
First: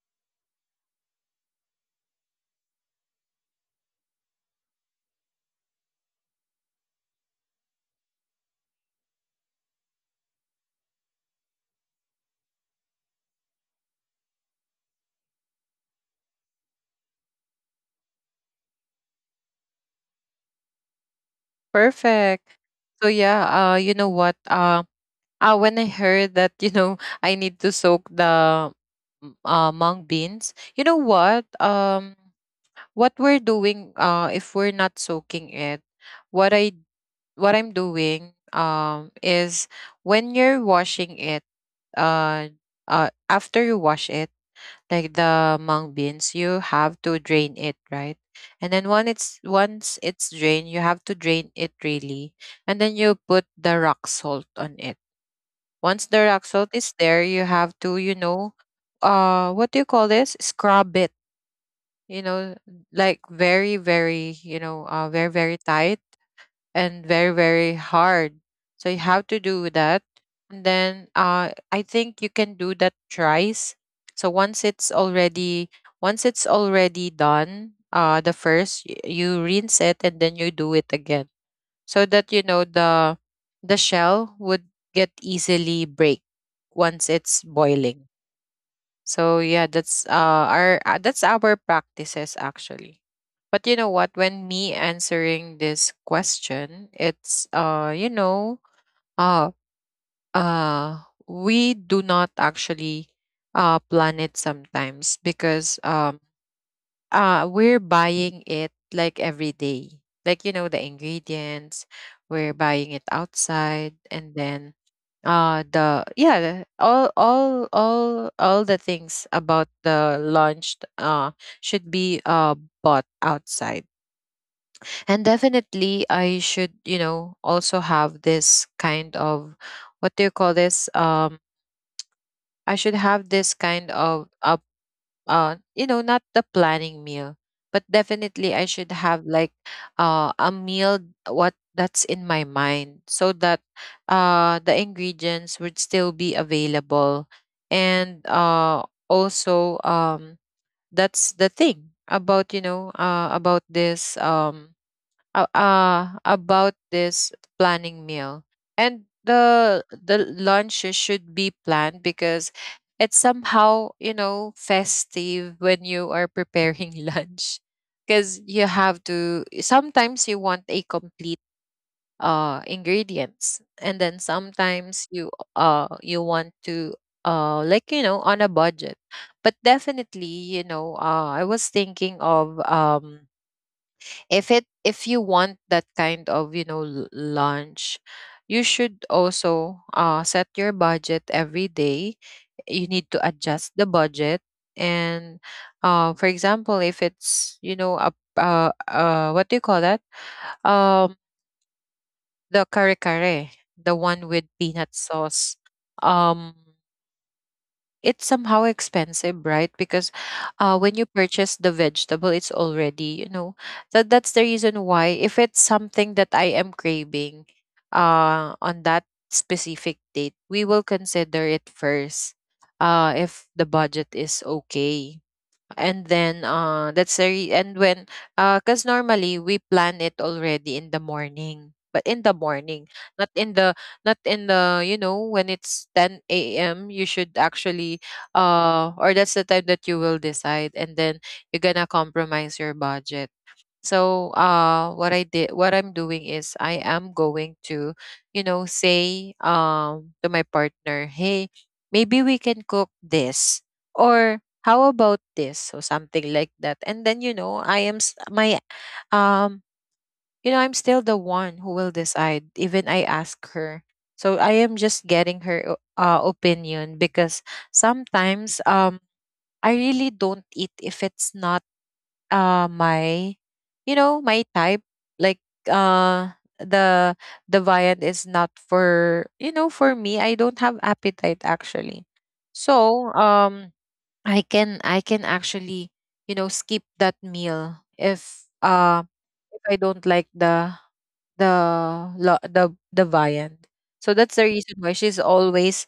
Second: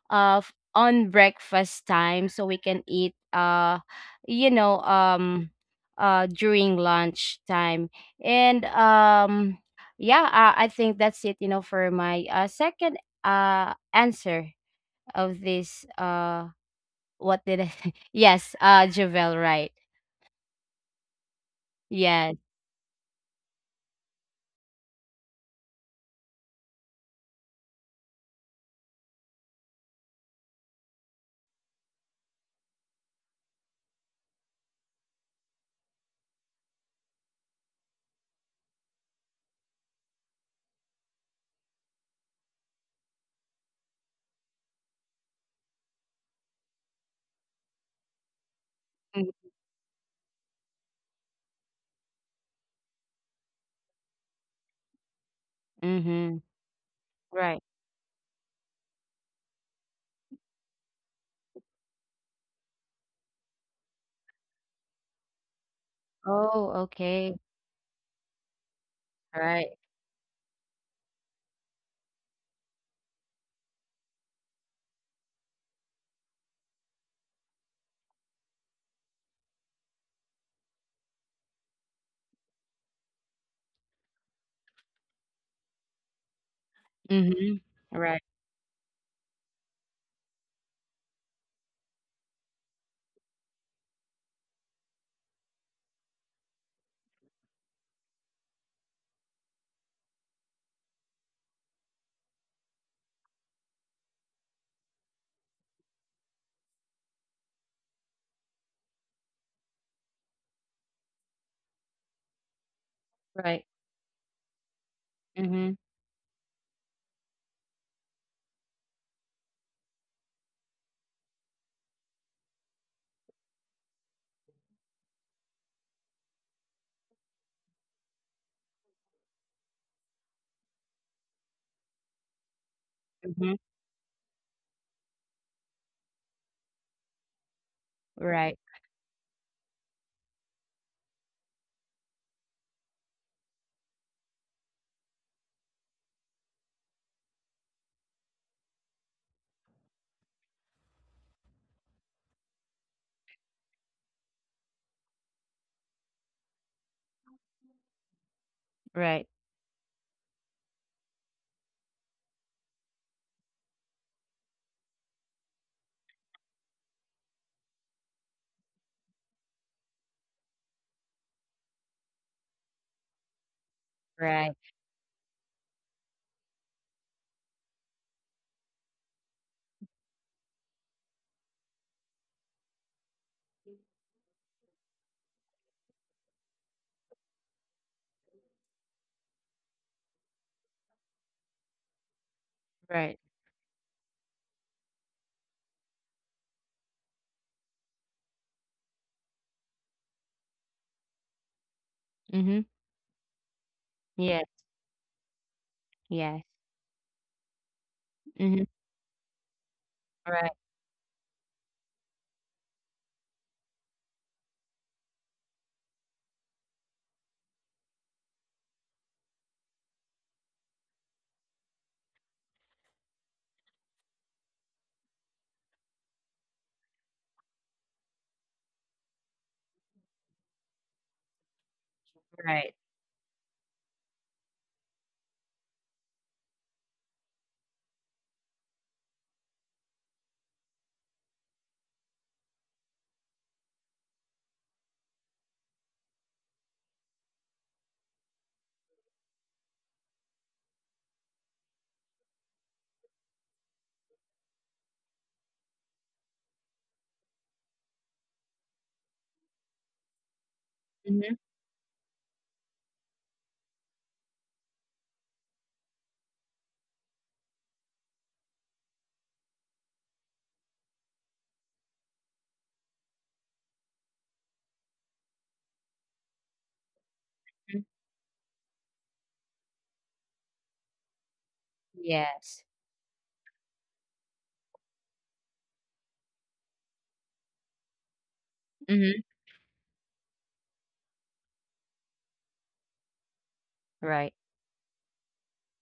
on breakfast time, so we can eat you know, during lunch time. And yeah, I think that's it, you know, for my second answer of this what did I yes, Javel, right? Yes.
Perfect. So yeah, you know what? When I heard that, you know, I need to soak the mung beans, you know what? What we're doing, if we're not soaking it, what I what I'm doing, is when you're washing it, uh, after you wash it, like the mung beans, you have to drain it, right? And then once it's drained, you have to drain it really, and then you put the rock salt on it. Once the
Mm-hmm.
rock salt is there, you
Right.
have to, you know, what do you call this? Scrub it, you know, like very, very, you know, very, very tight,
Oh,
and
okay.
very, very hard. So you have to
Right.
do that. And then I think you can do that thrice. So once it's already done, the first you rinse it and then you do it again so that the shell would get easily break once it's
Mm-hmm.
boiling.
Right.
So yeah, that's our that's our practices actually. But you know what, when me answering this question, it's uh uh we do not actually plan it sometimes because we're buying it like every day, like you know, the ingredients. We're buying it
Right.
outside, and then
Mm-hmm.
the yeah, all the things about the lunch should be bought outside. And definitely I should, you know, also have this kind of, what do you call this? I should have
Mm-hmm.
this kind of a, you know, not the planning meal, but
Right.
definitely I should have like a meal, what that's in my mind, so that the ingredients would still be available. And also that's the thing about, you know, about this planning meal. And
Right.
the lunches should be planned because it's somehow, you know, festive when you are preparing lunch, because you have to, sometimes you want a complete ingredients, and then
Right.
sometimes you you want to, like you know, on a budget. But definitely, you know, I was thinking of, if it, if you want that kind of, you know, lunch, you should also, set your budget every day. You need
Right.
to adjust the budget. And for example, if it's, you know, what do you call that? um
Mm-hmm.
the kare kare, the one with
Yes,
peanut sauce.
yes.
um it's
Mhm.
somehow expensive, right? Because
Right,
when you purchase the vegetable, it's already, you know, that, that's the reason why if it's something that I am craving on that specific date, we will consider it first, if the budget is okay. And then that's the and when, because normally we plan it already in the morning, but in the
right.
morning, not in the not in the, you know, when it's 10 a.m, you should actually, or that's the time that you will decide, and then you're gonna compromise your budget. So what I did, what I'm doing is I am going to, you know, say to my partner, "Hey, maybe we can cook this, or how about this?" or something like that. And then, you know, I am s- my um you know, I'm still the
Mhm,
one who will decide even I ask her. So I am just getting her opinion, because sometimes I really don't eat if it's not my you know, my type, like uh the the
mm.
viand is not for, you know, for me, I don't have appetite actually.
Yes.
So I can actually, you know, skip that meal
Mhm.
if I don't like the viand. So that's
Right.
the reason why she's always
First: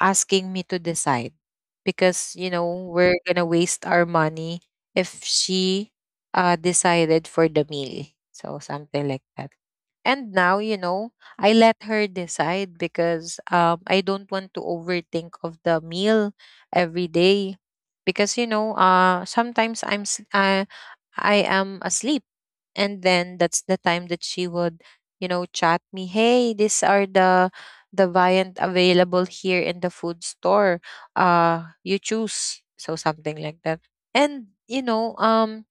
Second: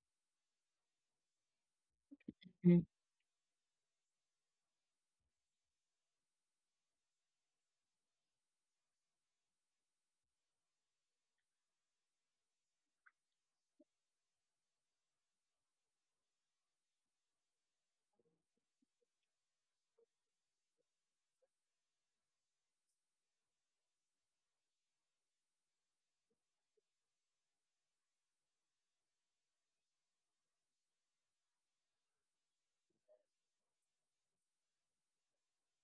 asking me to decide, because you
Mm.
know we're gonna waste our money if she decided for the meal, so something like that. And now, you know, I let her decide because I don't want to overthink of the meal every day, because you know, sometimes I am asleep, and then that's the time that she would, you know, chat me, "Hey, these are the variant available here in the food store. You choose." So something like that. And you know, um,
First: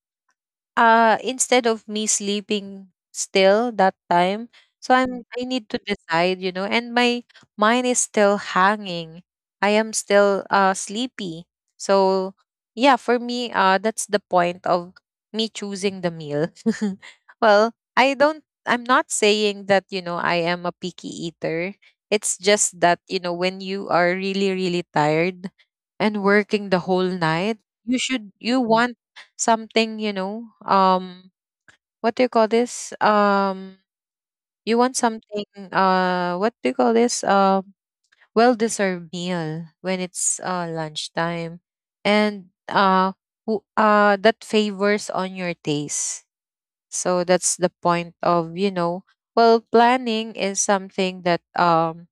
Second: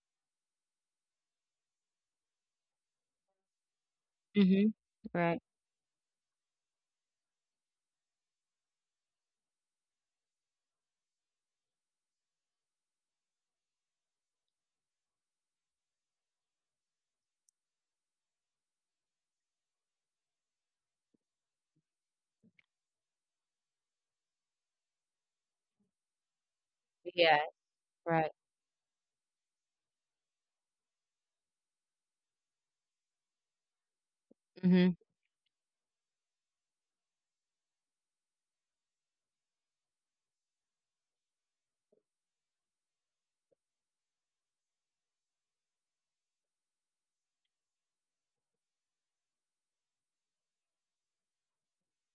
uh, instead of me sleeping still that time,
Mhm.
so
Right.
I need to decide, you know, and my mind is still hanging. I am still sleepy. So yeah, for me, that's the point of me choosing the meal. Well, I'm not saying that, you know, I am a picky eater. It's just that, you know, when you are really, really tired and working the whole
Yeah,
night,
right.
you want something, you know, what do you call this? You want
Mhm,
something, what do you call this? Well deserved meal when it's lunchtime. And that favors on your taste. So that's the point of, you know, well, planning is something that,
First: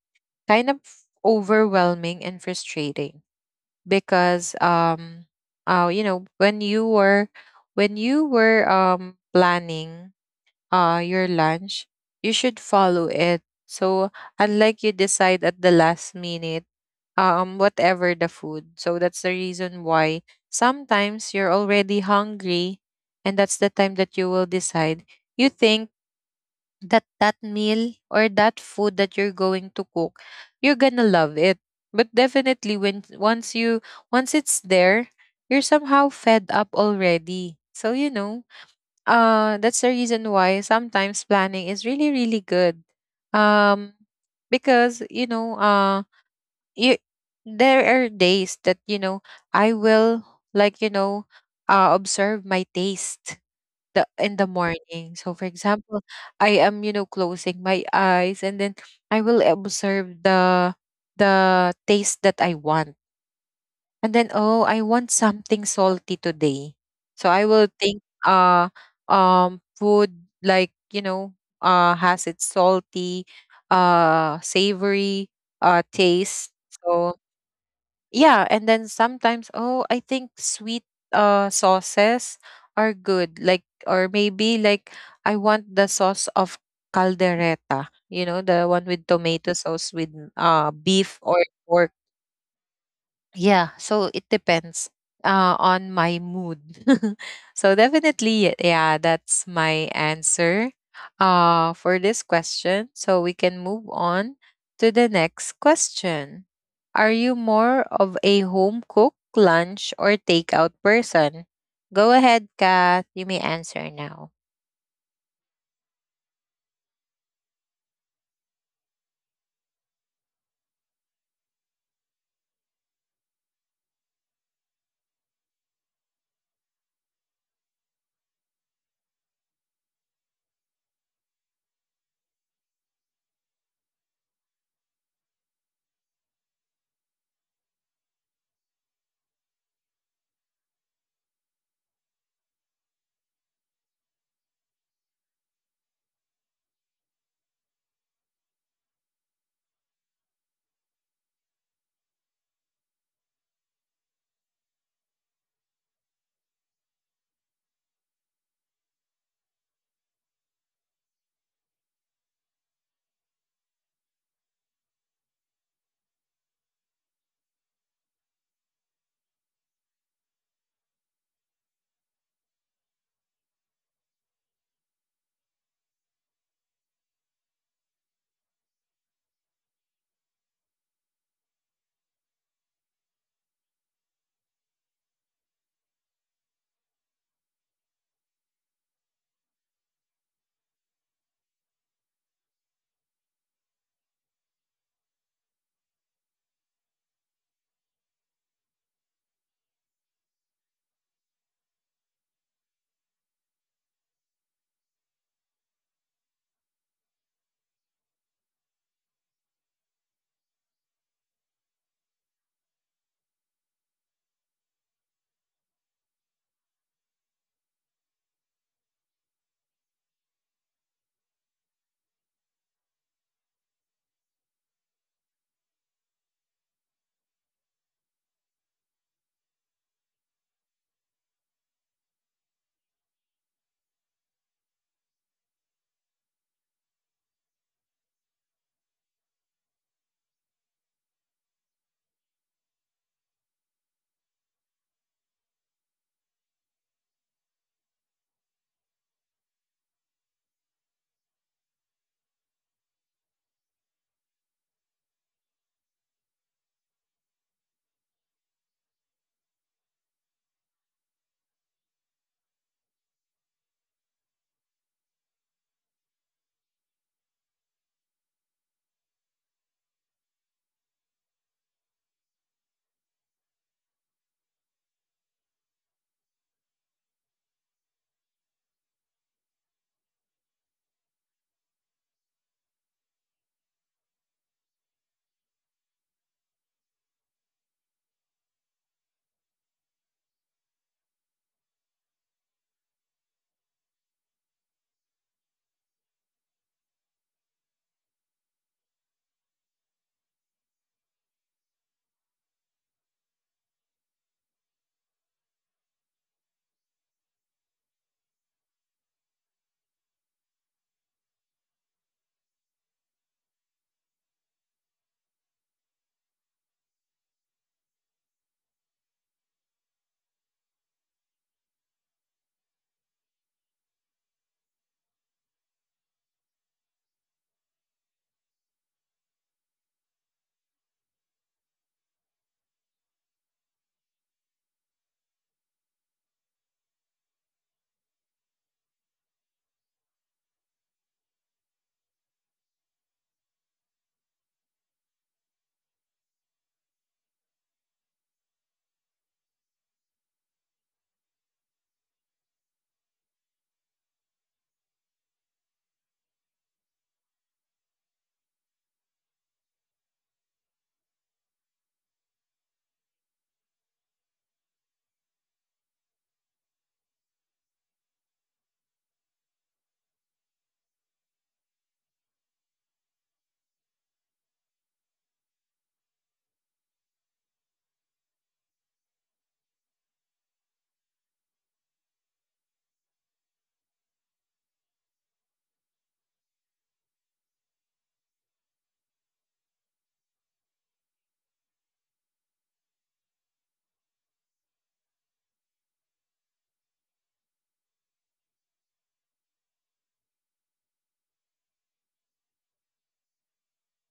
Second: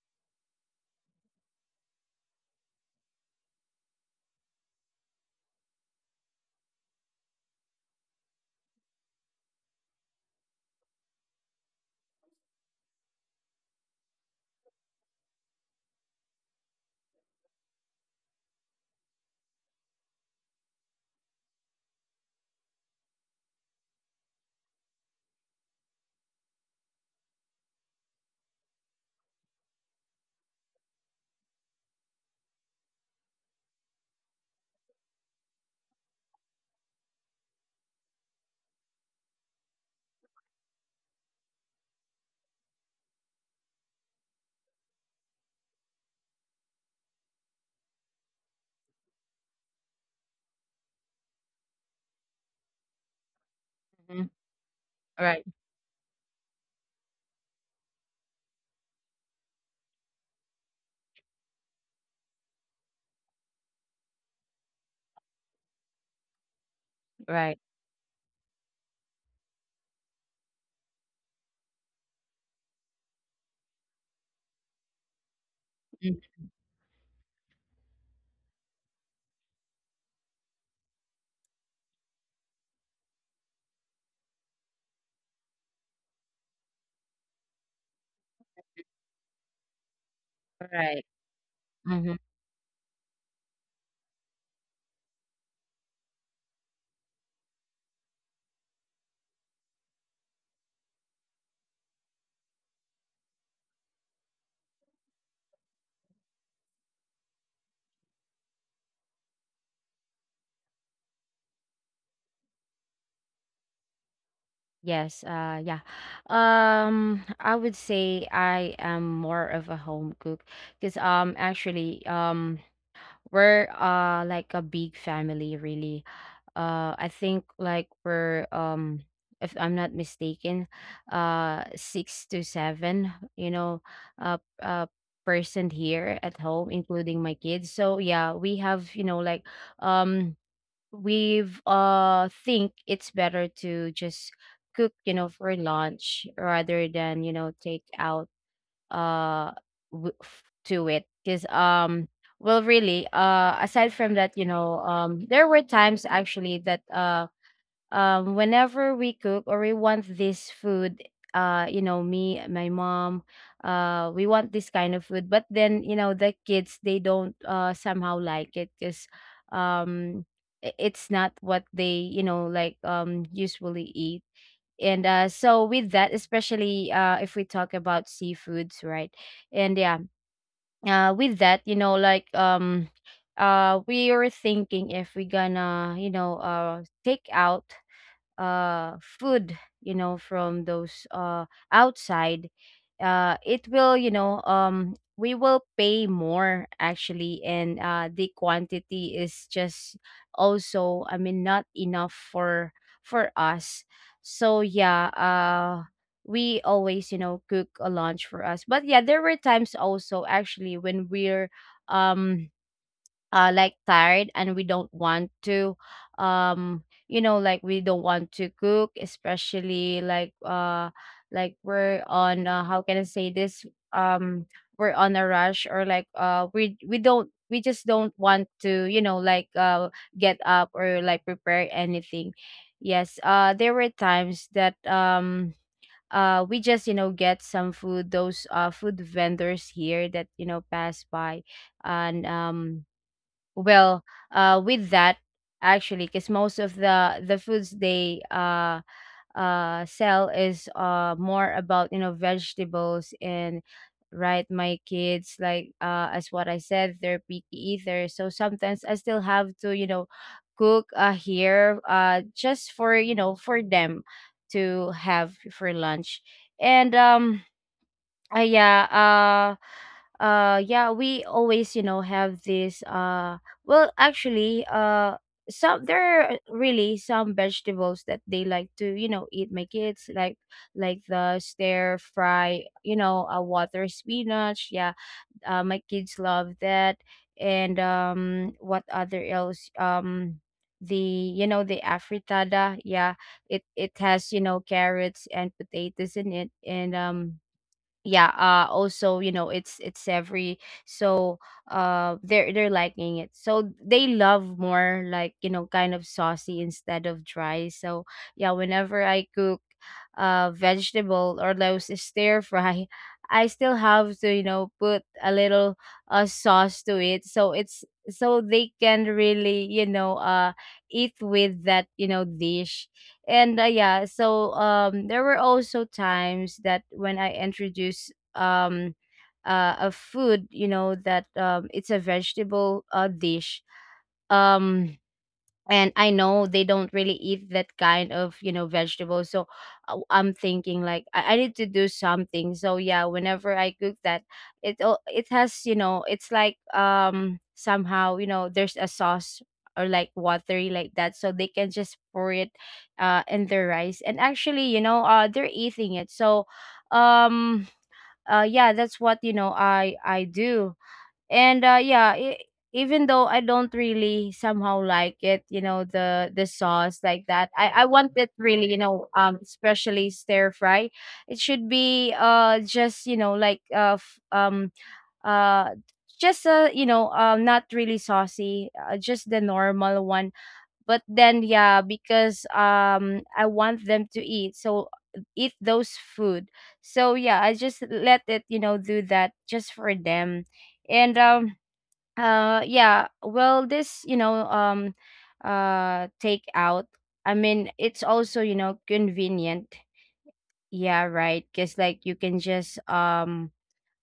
kind of overwhelming and frustrating, because you know, when you were, planning your lunch, you should follow it. So unlike you decide at the last minute whatever the food. So that's the reason why sometimes you're already hungry, and that's the time that you will decide. You think that that meal or that food that you're going to cook, you're gonna love it. But definitely when once you, once it's there, you're somehow fed up already. So you know, that's the reason why sometimes planning is really, really good. um because you know, you there are days that, you know, I will, like, you know, observe my taste the in
mhm.
the morning. So for
Right,
example, I am, you know, closing my eyes, and then I will observe the taste that I want. And then, oh, I want something salty today. So I will
right.
think, food, like you know, has its salty, savory,
Mm,
taste. So yeah, and then sometimes, oh, I think sweet sauces are good, like, or maybe like I want the sauce of caldereta, you know, the one with tomato sauce with
right.
beef or pork.
Mhm.
Yeah, so it depends on my mood. So definitely, yeah, that's my answer for this question. So we can move on to the next question. Are you more of a home cook, lunch, or takeout person? Go ahead, Kath. You may answer now.
Yes, yeah. I would say I am more of a home cook because actually, we're, like, a big family really. I think like we're if I'm not mistaken, six to seven, you know, uh uh person here at home, including my kids. So yeah, we have, you know, like um we've think it's better to just cook, you know, for lunch rather than, you know, take out uh to it. Because well really, aside from that, you know, there were times actually that whenever we cook or we want this food, you know, me, my mom, we want this kind of food. But then, you know, the kids they don't somehow like it, because um it's not what they, you know, like usually eat. And so with that, especially if we talk about seafoods, right? And yeah, with that, you know, like we were thinking if we gonna, you know, take out food, you know, from those outside, it will, you know, we will pay more actually, and the quantity is just also, I mean, not enough for us. So we always, you know, cook a lunch for us. But yeah, there were times also, actually, when we're um like tired and we don't want to you know, like, we don't want to cook, especially like we're on how can I say this, um we're on a rush, or like we don't, we just don't want to, you know, like get up or like prepare anything. Yes, there were times that we just, you know, get some food, those food vendors here that, you know, pass by. And well, with that, actually, because most of the foods they sell is more about, you know, vegetables. And right, my kids like, as what I said, they're picky eaters. So sometimes I still have to, you know, cook here just for, you know, for them to have for lunch. And yeah, yeah, we always, you know, have this well, actually, some, there are really some vegetables that they like to, you know, eat. My kids like the stir fry, you know, a water spinach. Yeah, my kids love that. And what other else? The you know the afritada. Yeah, it has carrots and potatoes in it. And um yeah uh also, it's every. So they're liking it, so they love more, like, kind of saucy instead of dry. So yeah, whenever I cook vegetable or those stir fry, I still have to put a little sauce to it, so it's so they can really eat with that dish. And yeah, so there were also times that when I introduce a food, that it's a vegetable, dish. um and I know they don't really eat that kind of, vegetables. So I'm thinking, like, I need to do something. So yeah, whenever I cook that, it has, it's like somehow, there's a sauce, or like watery, like that, so they can just pour it in their rice. And actually, they're eating it. So um yeah, that's what, I do. And even though I don't really somehow like it, the sauce like that, I want it really, especially stir fry. It should be just, like uh just, not really saucy, just the normal one. But then yeah, because I want them to eat, so eat those food. So yeah, I just let it, do that just for them. And yeah. Well, this, take out. I mean, it's also, convenient. Yeah, right. Because, like, you can just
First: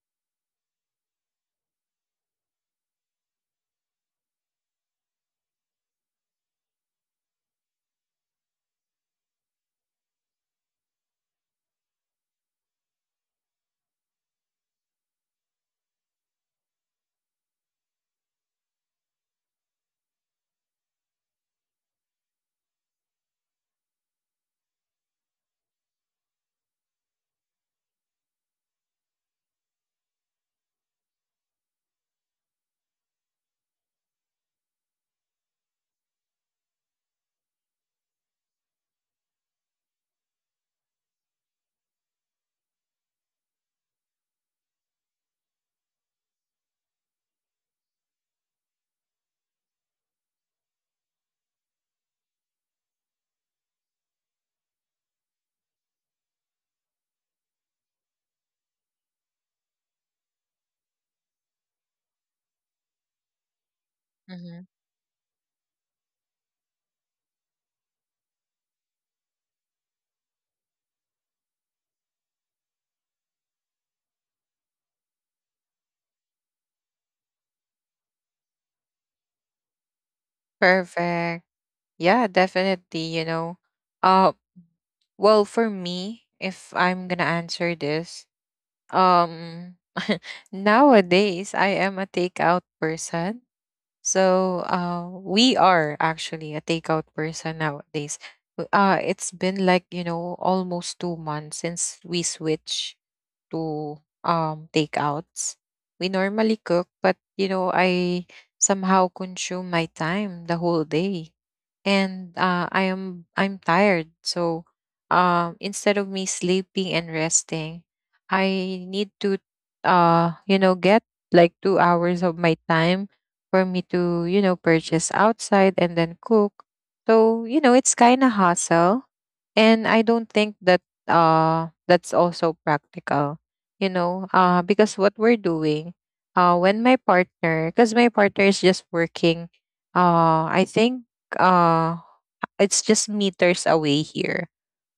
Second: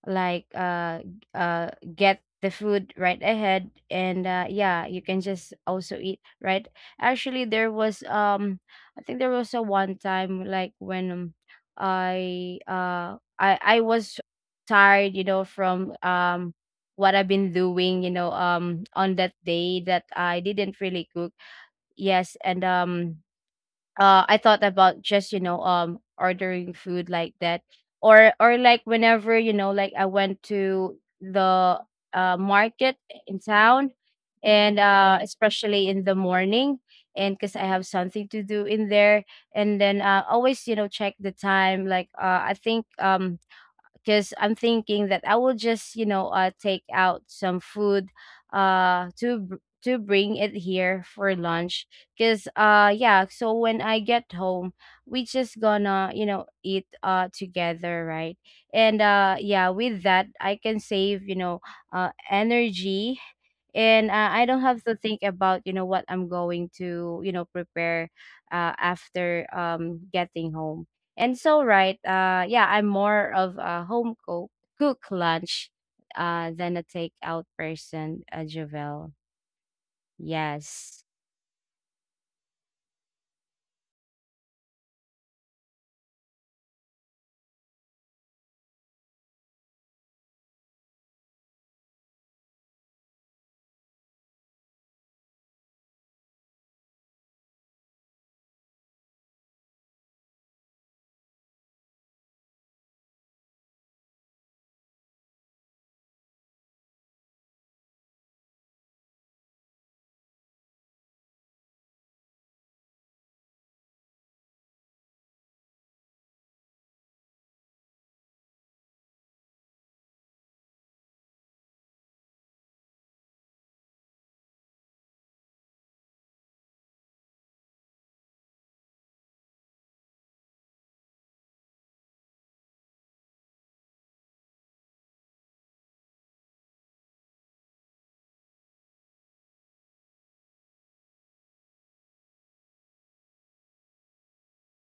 like uh uh get the food right ahead. And yeah, you can just also eat right. Actually, there was I think there was a one time, like, when I was tired, from what I've been doing, on that day, that I didn't really cook. Yes. And I thought about just, ordering food like that. Or like, whenever, like I went to the market in town. And especially in the morning, and cuz I have something to do in there. And then always, check the time, like I think, because I'm thinking that I will just, take out some food uh, to br- to bring it here for lunch. Because, yeah, so when I get home, we just gonna, eat together, right? And, yeah, with that, I can save, energy. And, I don't
Mhm.
have to think about, what I'm going to, prepare after getting home. And so, right, yeah, I'm more of a home cook, cook lunch, than a takeout person, Javel. Yes.
Perfect. Yeah, definitely, you know. uh, well, for me, if I'm gonna answer this, Um, nowadays, I am a takeout person. So, we are actually a takeout person nowadays. It's been like, you know, almost 2 months since we switched to takeouts. We normally cook, but you know, I somehow consume my time the whole day. And I'm tired. So instead of me sleeping and resting, I need to, you know, get like 2 hours of my time for me to, you know, purchase outside and then cook. So, you know, it's kind of hassle, and I don't think that that's also practical. You know, because what we're doing, when my partner, because my partner is just working, I think uh it's just meters away here,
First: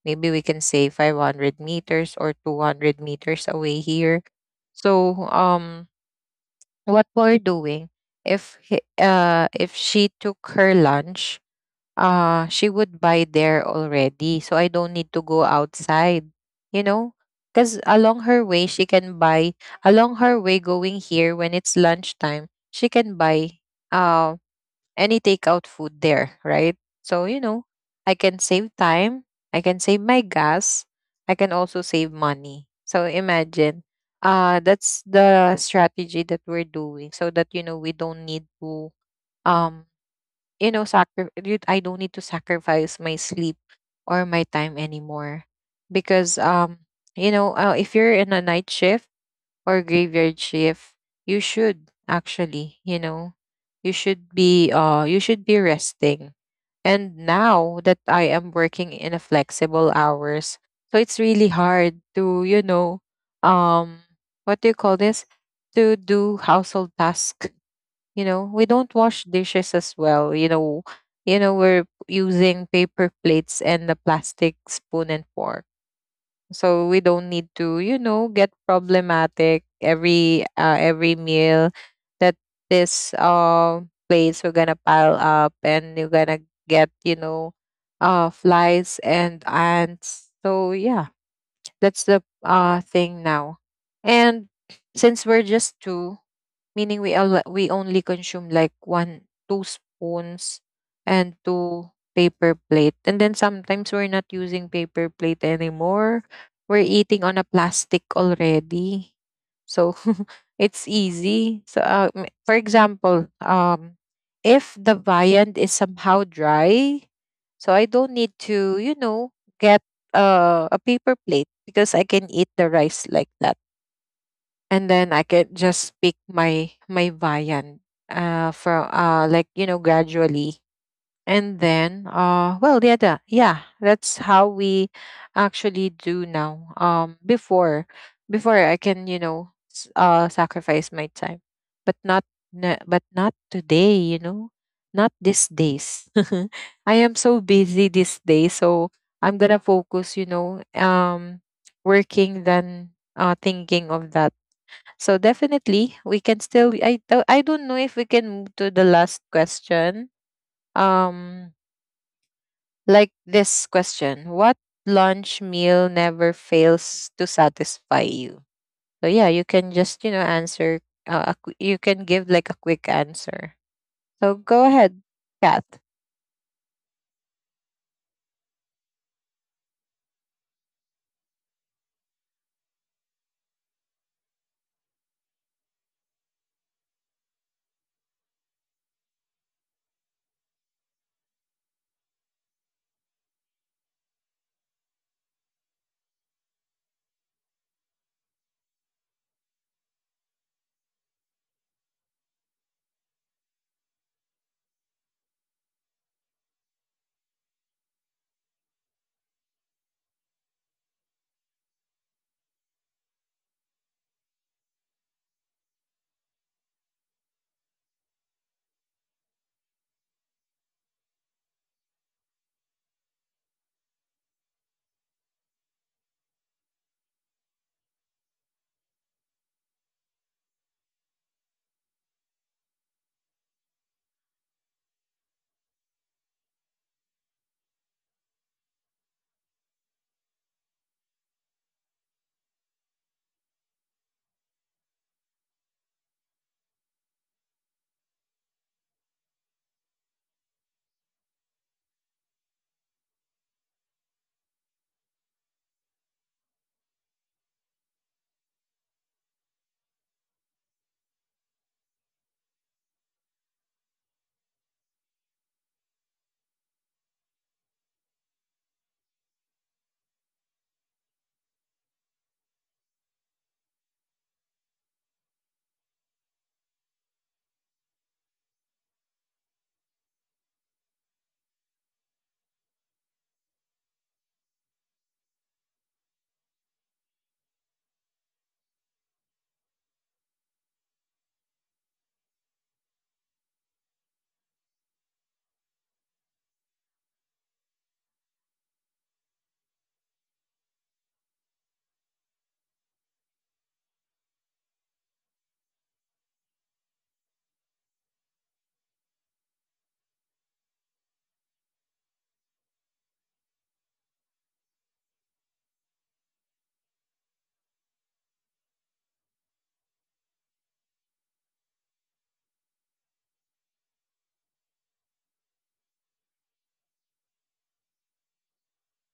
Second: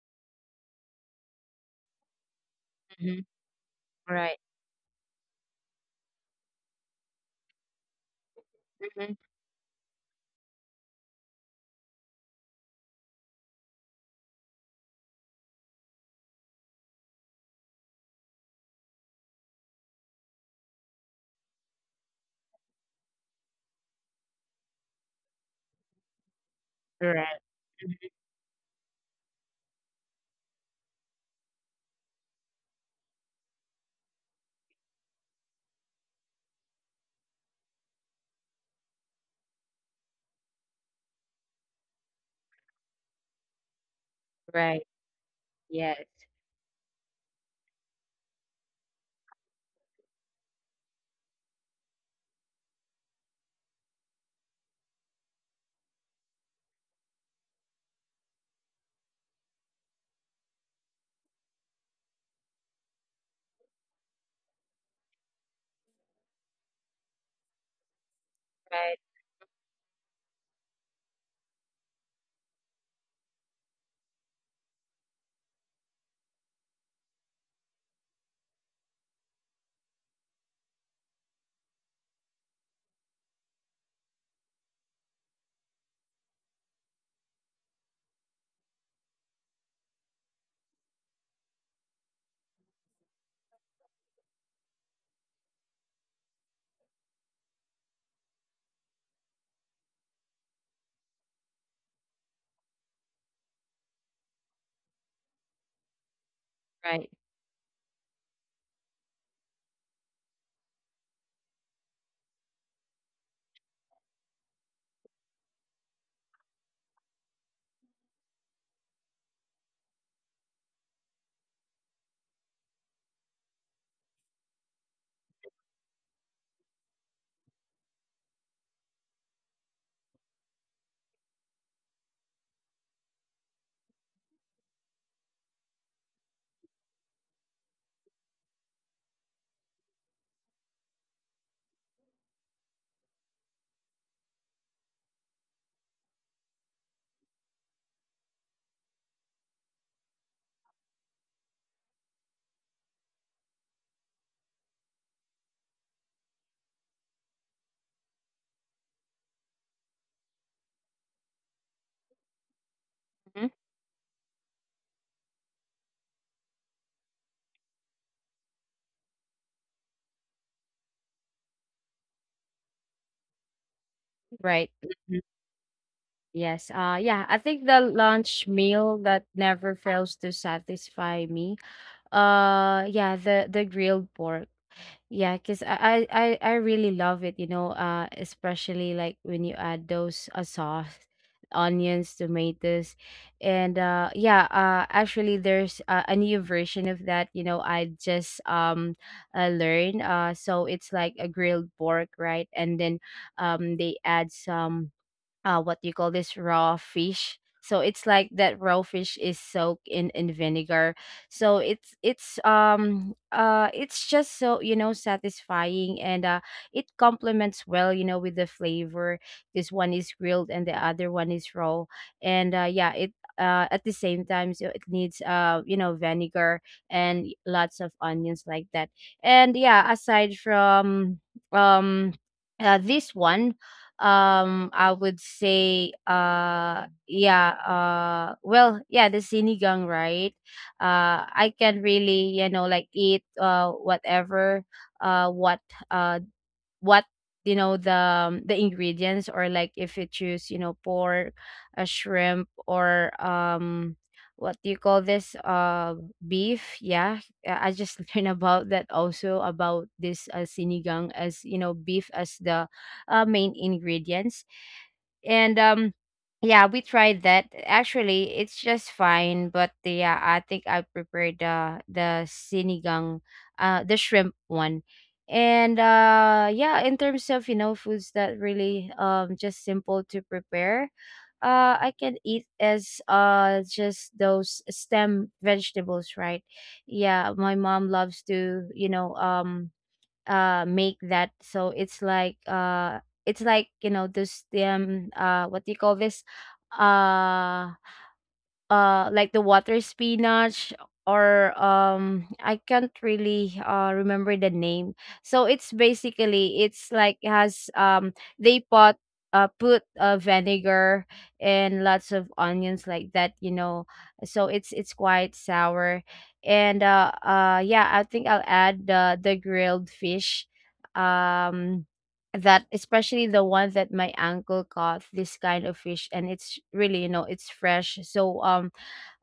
maybe we can say 500 meters or 200
Hmm.
meters away here.
Right.
So what we're doing, if
Hmm.
if she took her lunch, she would buy there already, so I don't need to go outside, you know, because along her way she can buy, along her way going here when it's lunchtime she can buy uh any takeout food there, right?
Right.
So you know,
Mhm.
I can save time, I can save my gas, I can also save money, so imagine. That's the strategy that we're doing so that, you know, we don't need to, um you know, I don't need to sacrifice my sleep or my
Right.
time anymore.
Yes.
Because, you know, if you're in a night shift or graveyard shift, you should actually, you know, you should be resting. And now that I am working in a flexible hours, so it's really hard to, you know, um, what do you call this? To do household tasks. You know, we don't
Right.
wash dishes as well, you know. You know, we're using paper plates and a plastic spoon and fork, so we don't need to, you know, get problematic every meal that this plates are gonna pile up, and you're gonna get, you know, flies and ants. So yeah, that's the thing now. And since we're just two, meaning we all, we only consume like one two spoons and two paper plate, and then sometimes we're not using paper plate anymore, we're
Right.
eating on a plastic already. So it's easy. So for example, if the viand is somehow dry, so I don't need to, you know, get a paper plate, because I can eat the rice like that, and then I could just pick my viand for like, you know, gradually. And then well yeah, yeah, that's how we actually do now. Before, before I can, you know, sacrifice my time, but not, but not today, you know, not these days. I am so busy this day, so I'm gonna focus, you know, working than thinking of that. So definitely we can still, I don't know if we can move to the last question. Um like
Hmm.
this question, what lunch meal never fails to satisfy you? So yeah, you can just, you know, answer a you can give like a quick answer. So
Right.
go ahead,
Mhm.
Kat.
Yes. Yeah, I think the lunch meal that never fails to satisfy me... Yeah, the grilled pork. Yeah, cause I really love it, especially, like, when you add those, sauce, onions, tomatoes. And yeah, actually there's a new version of that, I just learned. So it's like a grilled pork, right? And then they add some, what do you call this, raw fish. So it's like that raw fish is soaked in vinegar. So it's it's just so, satisfying. And it complements well, with the flavor. This one is grilled and the other one is raw. And yeah, it at the same time, so it needs vinegar and lots of onions like that. And yeah, aside from um this one, I would say well yeah, the sinigang, right? I can really, like eat whatever, uh what uh what you know the the ingredients, or like if you choose, pork, a shrimp, or what do you call this, beef. Yeah. I just learned about that also, about this, sinigang, as beef as the main ingredients. And yeah, we tried that. Actually, it's just fine, but yeah, I think I prepared the sinigang, the shrimp one. And yeah, in terms of, foods that really just simple to prepare, I can eat as just those stem vegetables, right? Yeah, my mom loves to, make that. So it's like it's like, those what do you call this, uh like the water spinach, or I can't really remember the name. So it's basically, it's like, has they pot put vinegar and lots of onions like that, So it's quite sour. And yeah, I think I'll add the grilled fish. Um that, especially the one that my uncle caught, this kind of fish, and it's really, it's fresh. So um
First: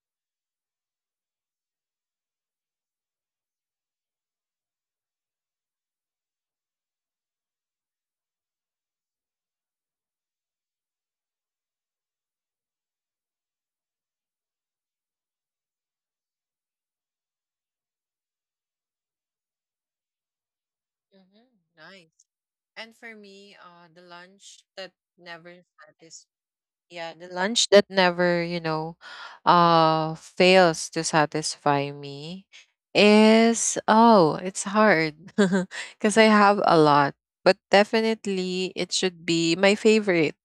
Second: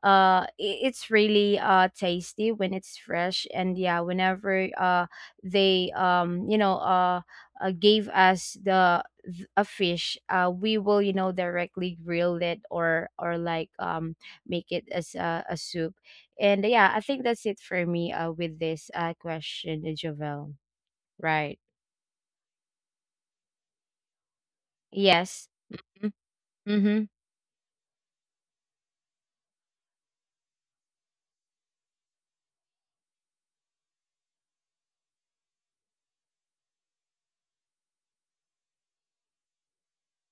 uh i- it's really tasty when it's fresh. And yeah, whenever they, gave us the a fish, we will, directly grill it, or like make it as a soup. And yeah, I think that's it for me with this question, Jovel.
Mm-hmm.
Right.
Nice. And for me, the lunch that
Yes.
never satisfies,
Mm-hmm.
yeah, the lunch that never, you know, fails to satisfy me is, oh, it's hard because I have a lot. But definitely it should be my favorite,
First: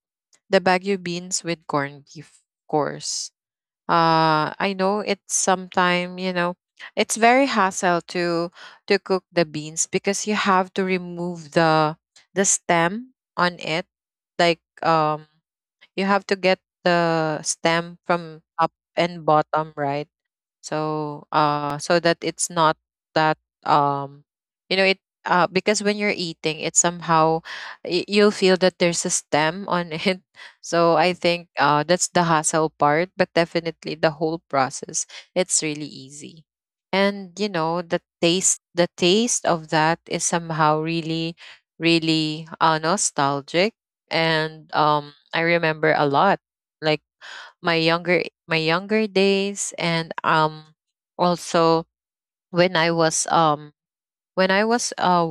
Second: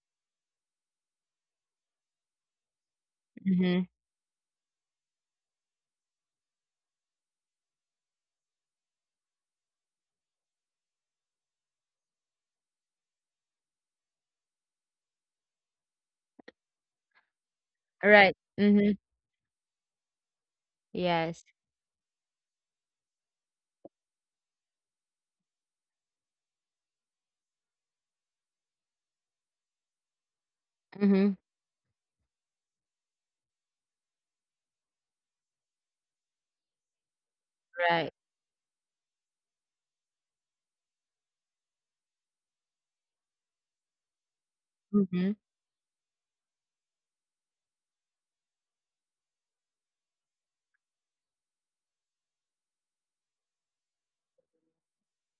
the Baguio beans with corned beef, of course.
Mm-hmm.
I know it's sometime, you know, it's very hassle to cook the beans because you have to remove the stem on it, like you have to get the stem
Right.
from top
Mm-hmm.
and bottom, right? So,
Yes.
so that it's not that, um, you know, it, because when you're eating, it somehow you'll feel that there's a stem on it. So I
Mm-hmm.
think that's the hassle part, but definitely the whole process, it's really easy. And you know,
Right.
the taste of that is somehow really, really nostalgic, and
Mm-hmm.
I remember a lot. Like my younger days, and also when I was, when I was uh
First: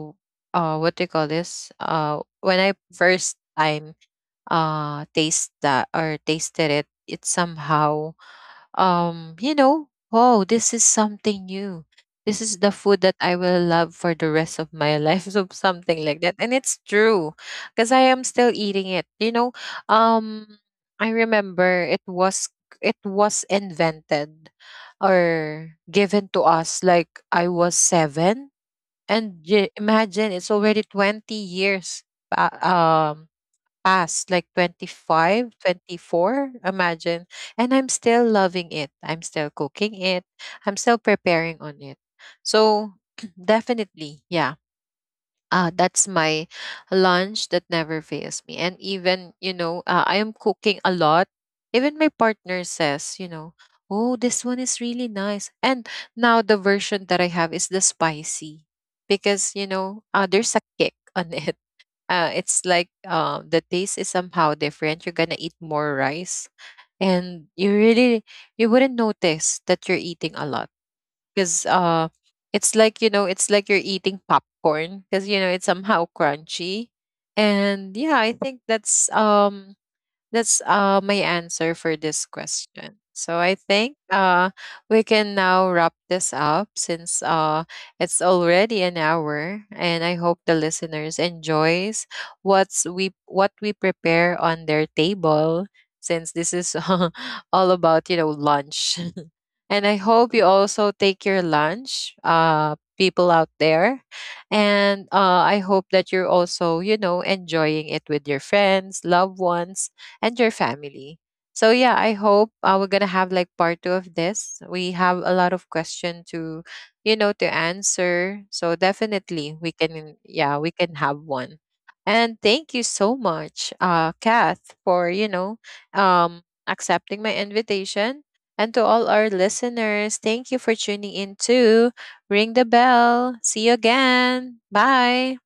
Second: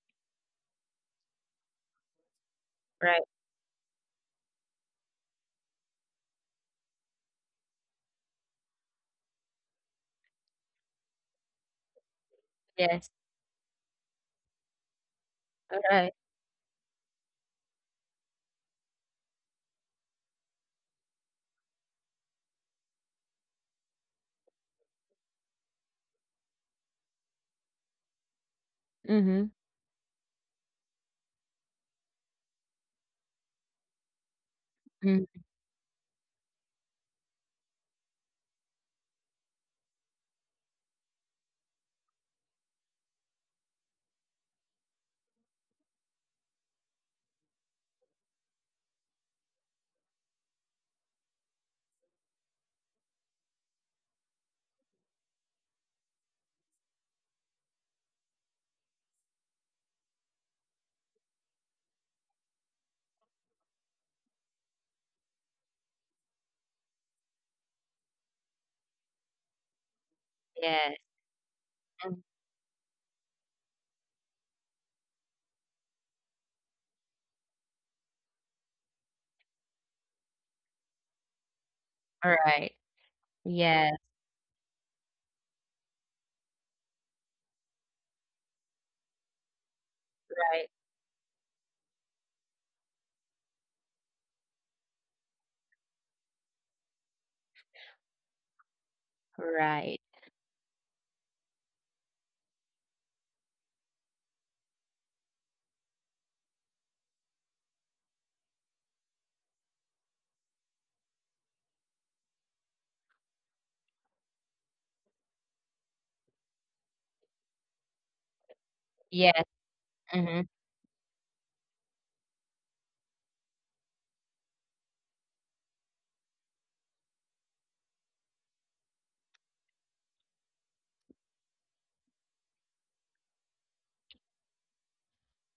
what do you call this? When I
Right.
first time taste that or tasted it, it somehow, you know, oh, this is something new. This is the food that
Yes.
I will love for the rest of my life. So
All
something like
right.
that. And it's true, because I am still eating it. You know, um, I remember it was, it was invented or given to us like I was 7. And
Mm-hmm.
imagine, it's already 20 years pa- um past, like twenty
Mm.
five, 24. Imagine. And I'm still loving it. I'm still cooking it. I'm still preparing on it. So definitely, yeah. That's my lunch that never fails me. And even, you know, I am cooking a lot. Even my partner says, you know, oh, this one is really nice. And now the version that I have is the spicy, because, you know, there's a kick on it. It's like, the taste is somehow different. You're gonna eat more rice, and you really, you wouldn't notice that you're eating a lot
Yes.
because
Mm.
it's like, you know, it's like you're eating popcorn because, you know, it's somehow crunchy. And yeah, I think that's my answer for this
Right.
question. So I think
Yes.
we can now wrap this up since it's already an hour, and I hope the
Right.
listeners enjoys what we prepare on their table since this is all about, you know, lunch. And I
Right.
hope you also take your lunch, people out there, and I hope that you're also, you know, enjoying it with your friends, loved ones, and your family. So yeah, I hope we're gonna have like part two of this. We have a lot of question to, you know, to answer. So
Yes.
definitely we can,
Mhm.
yeah, we can have one. And thank you so much, Kath, for, you know, accepting my invitation. And to all our listeners, thank you for tuning in too. Ring the bell. See you again. Bye.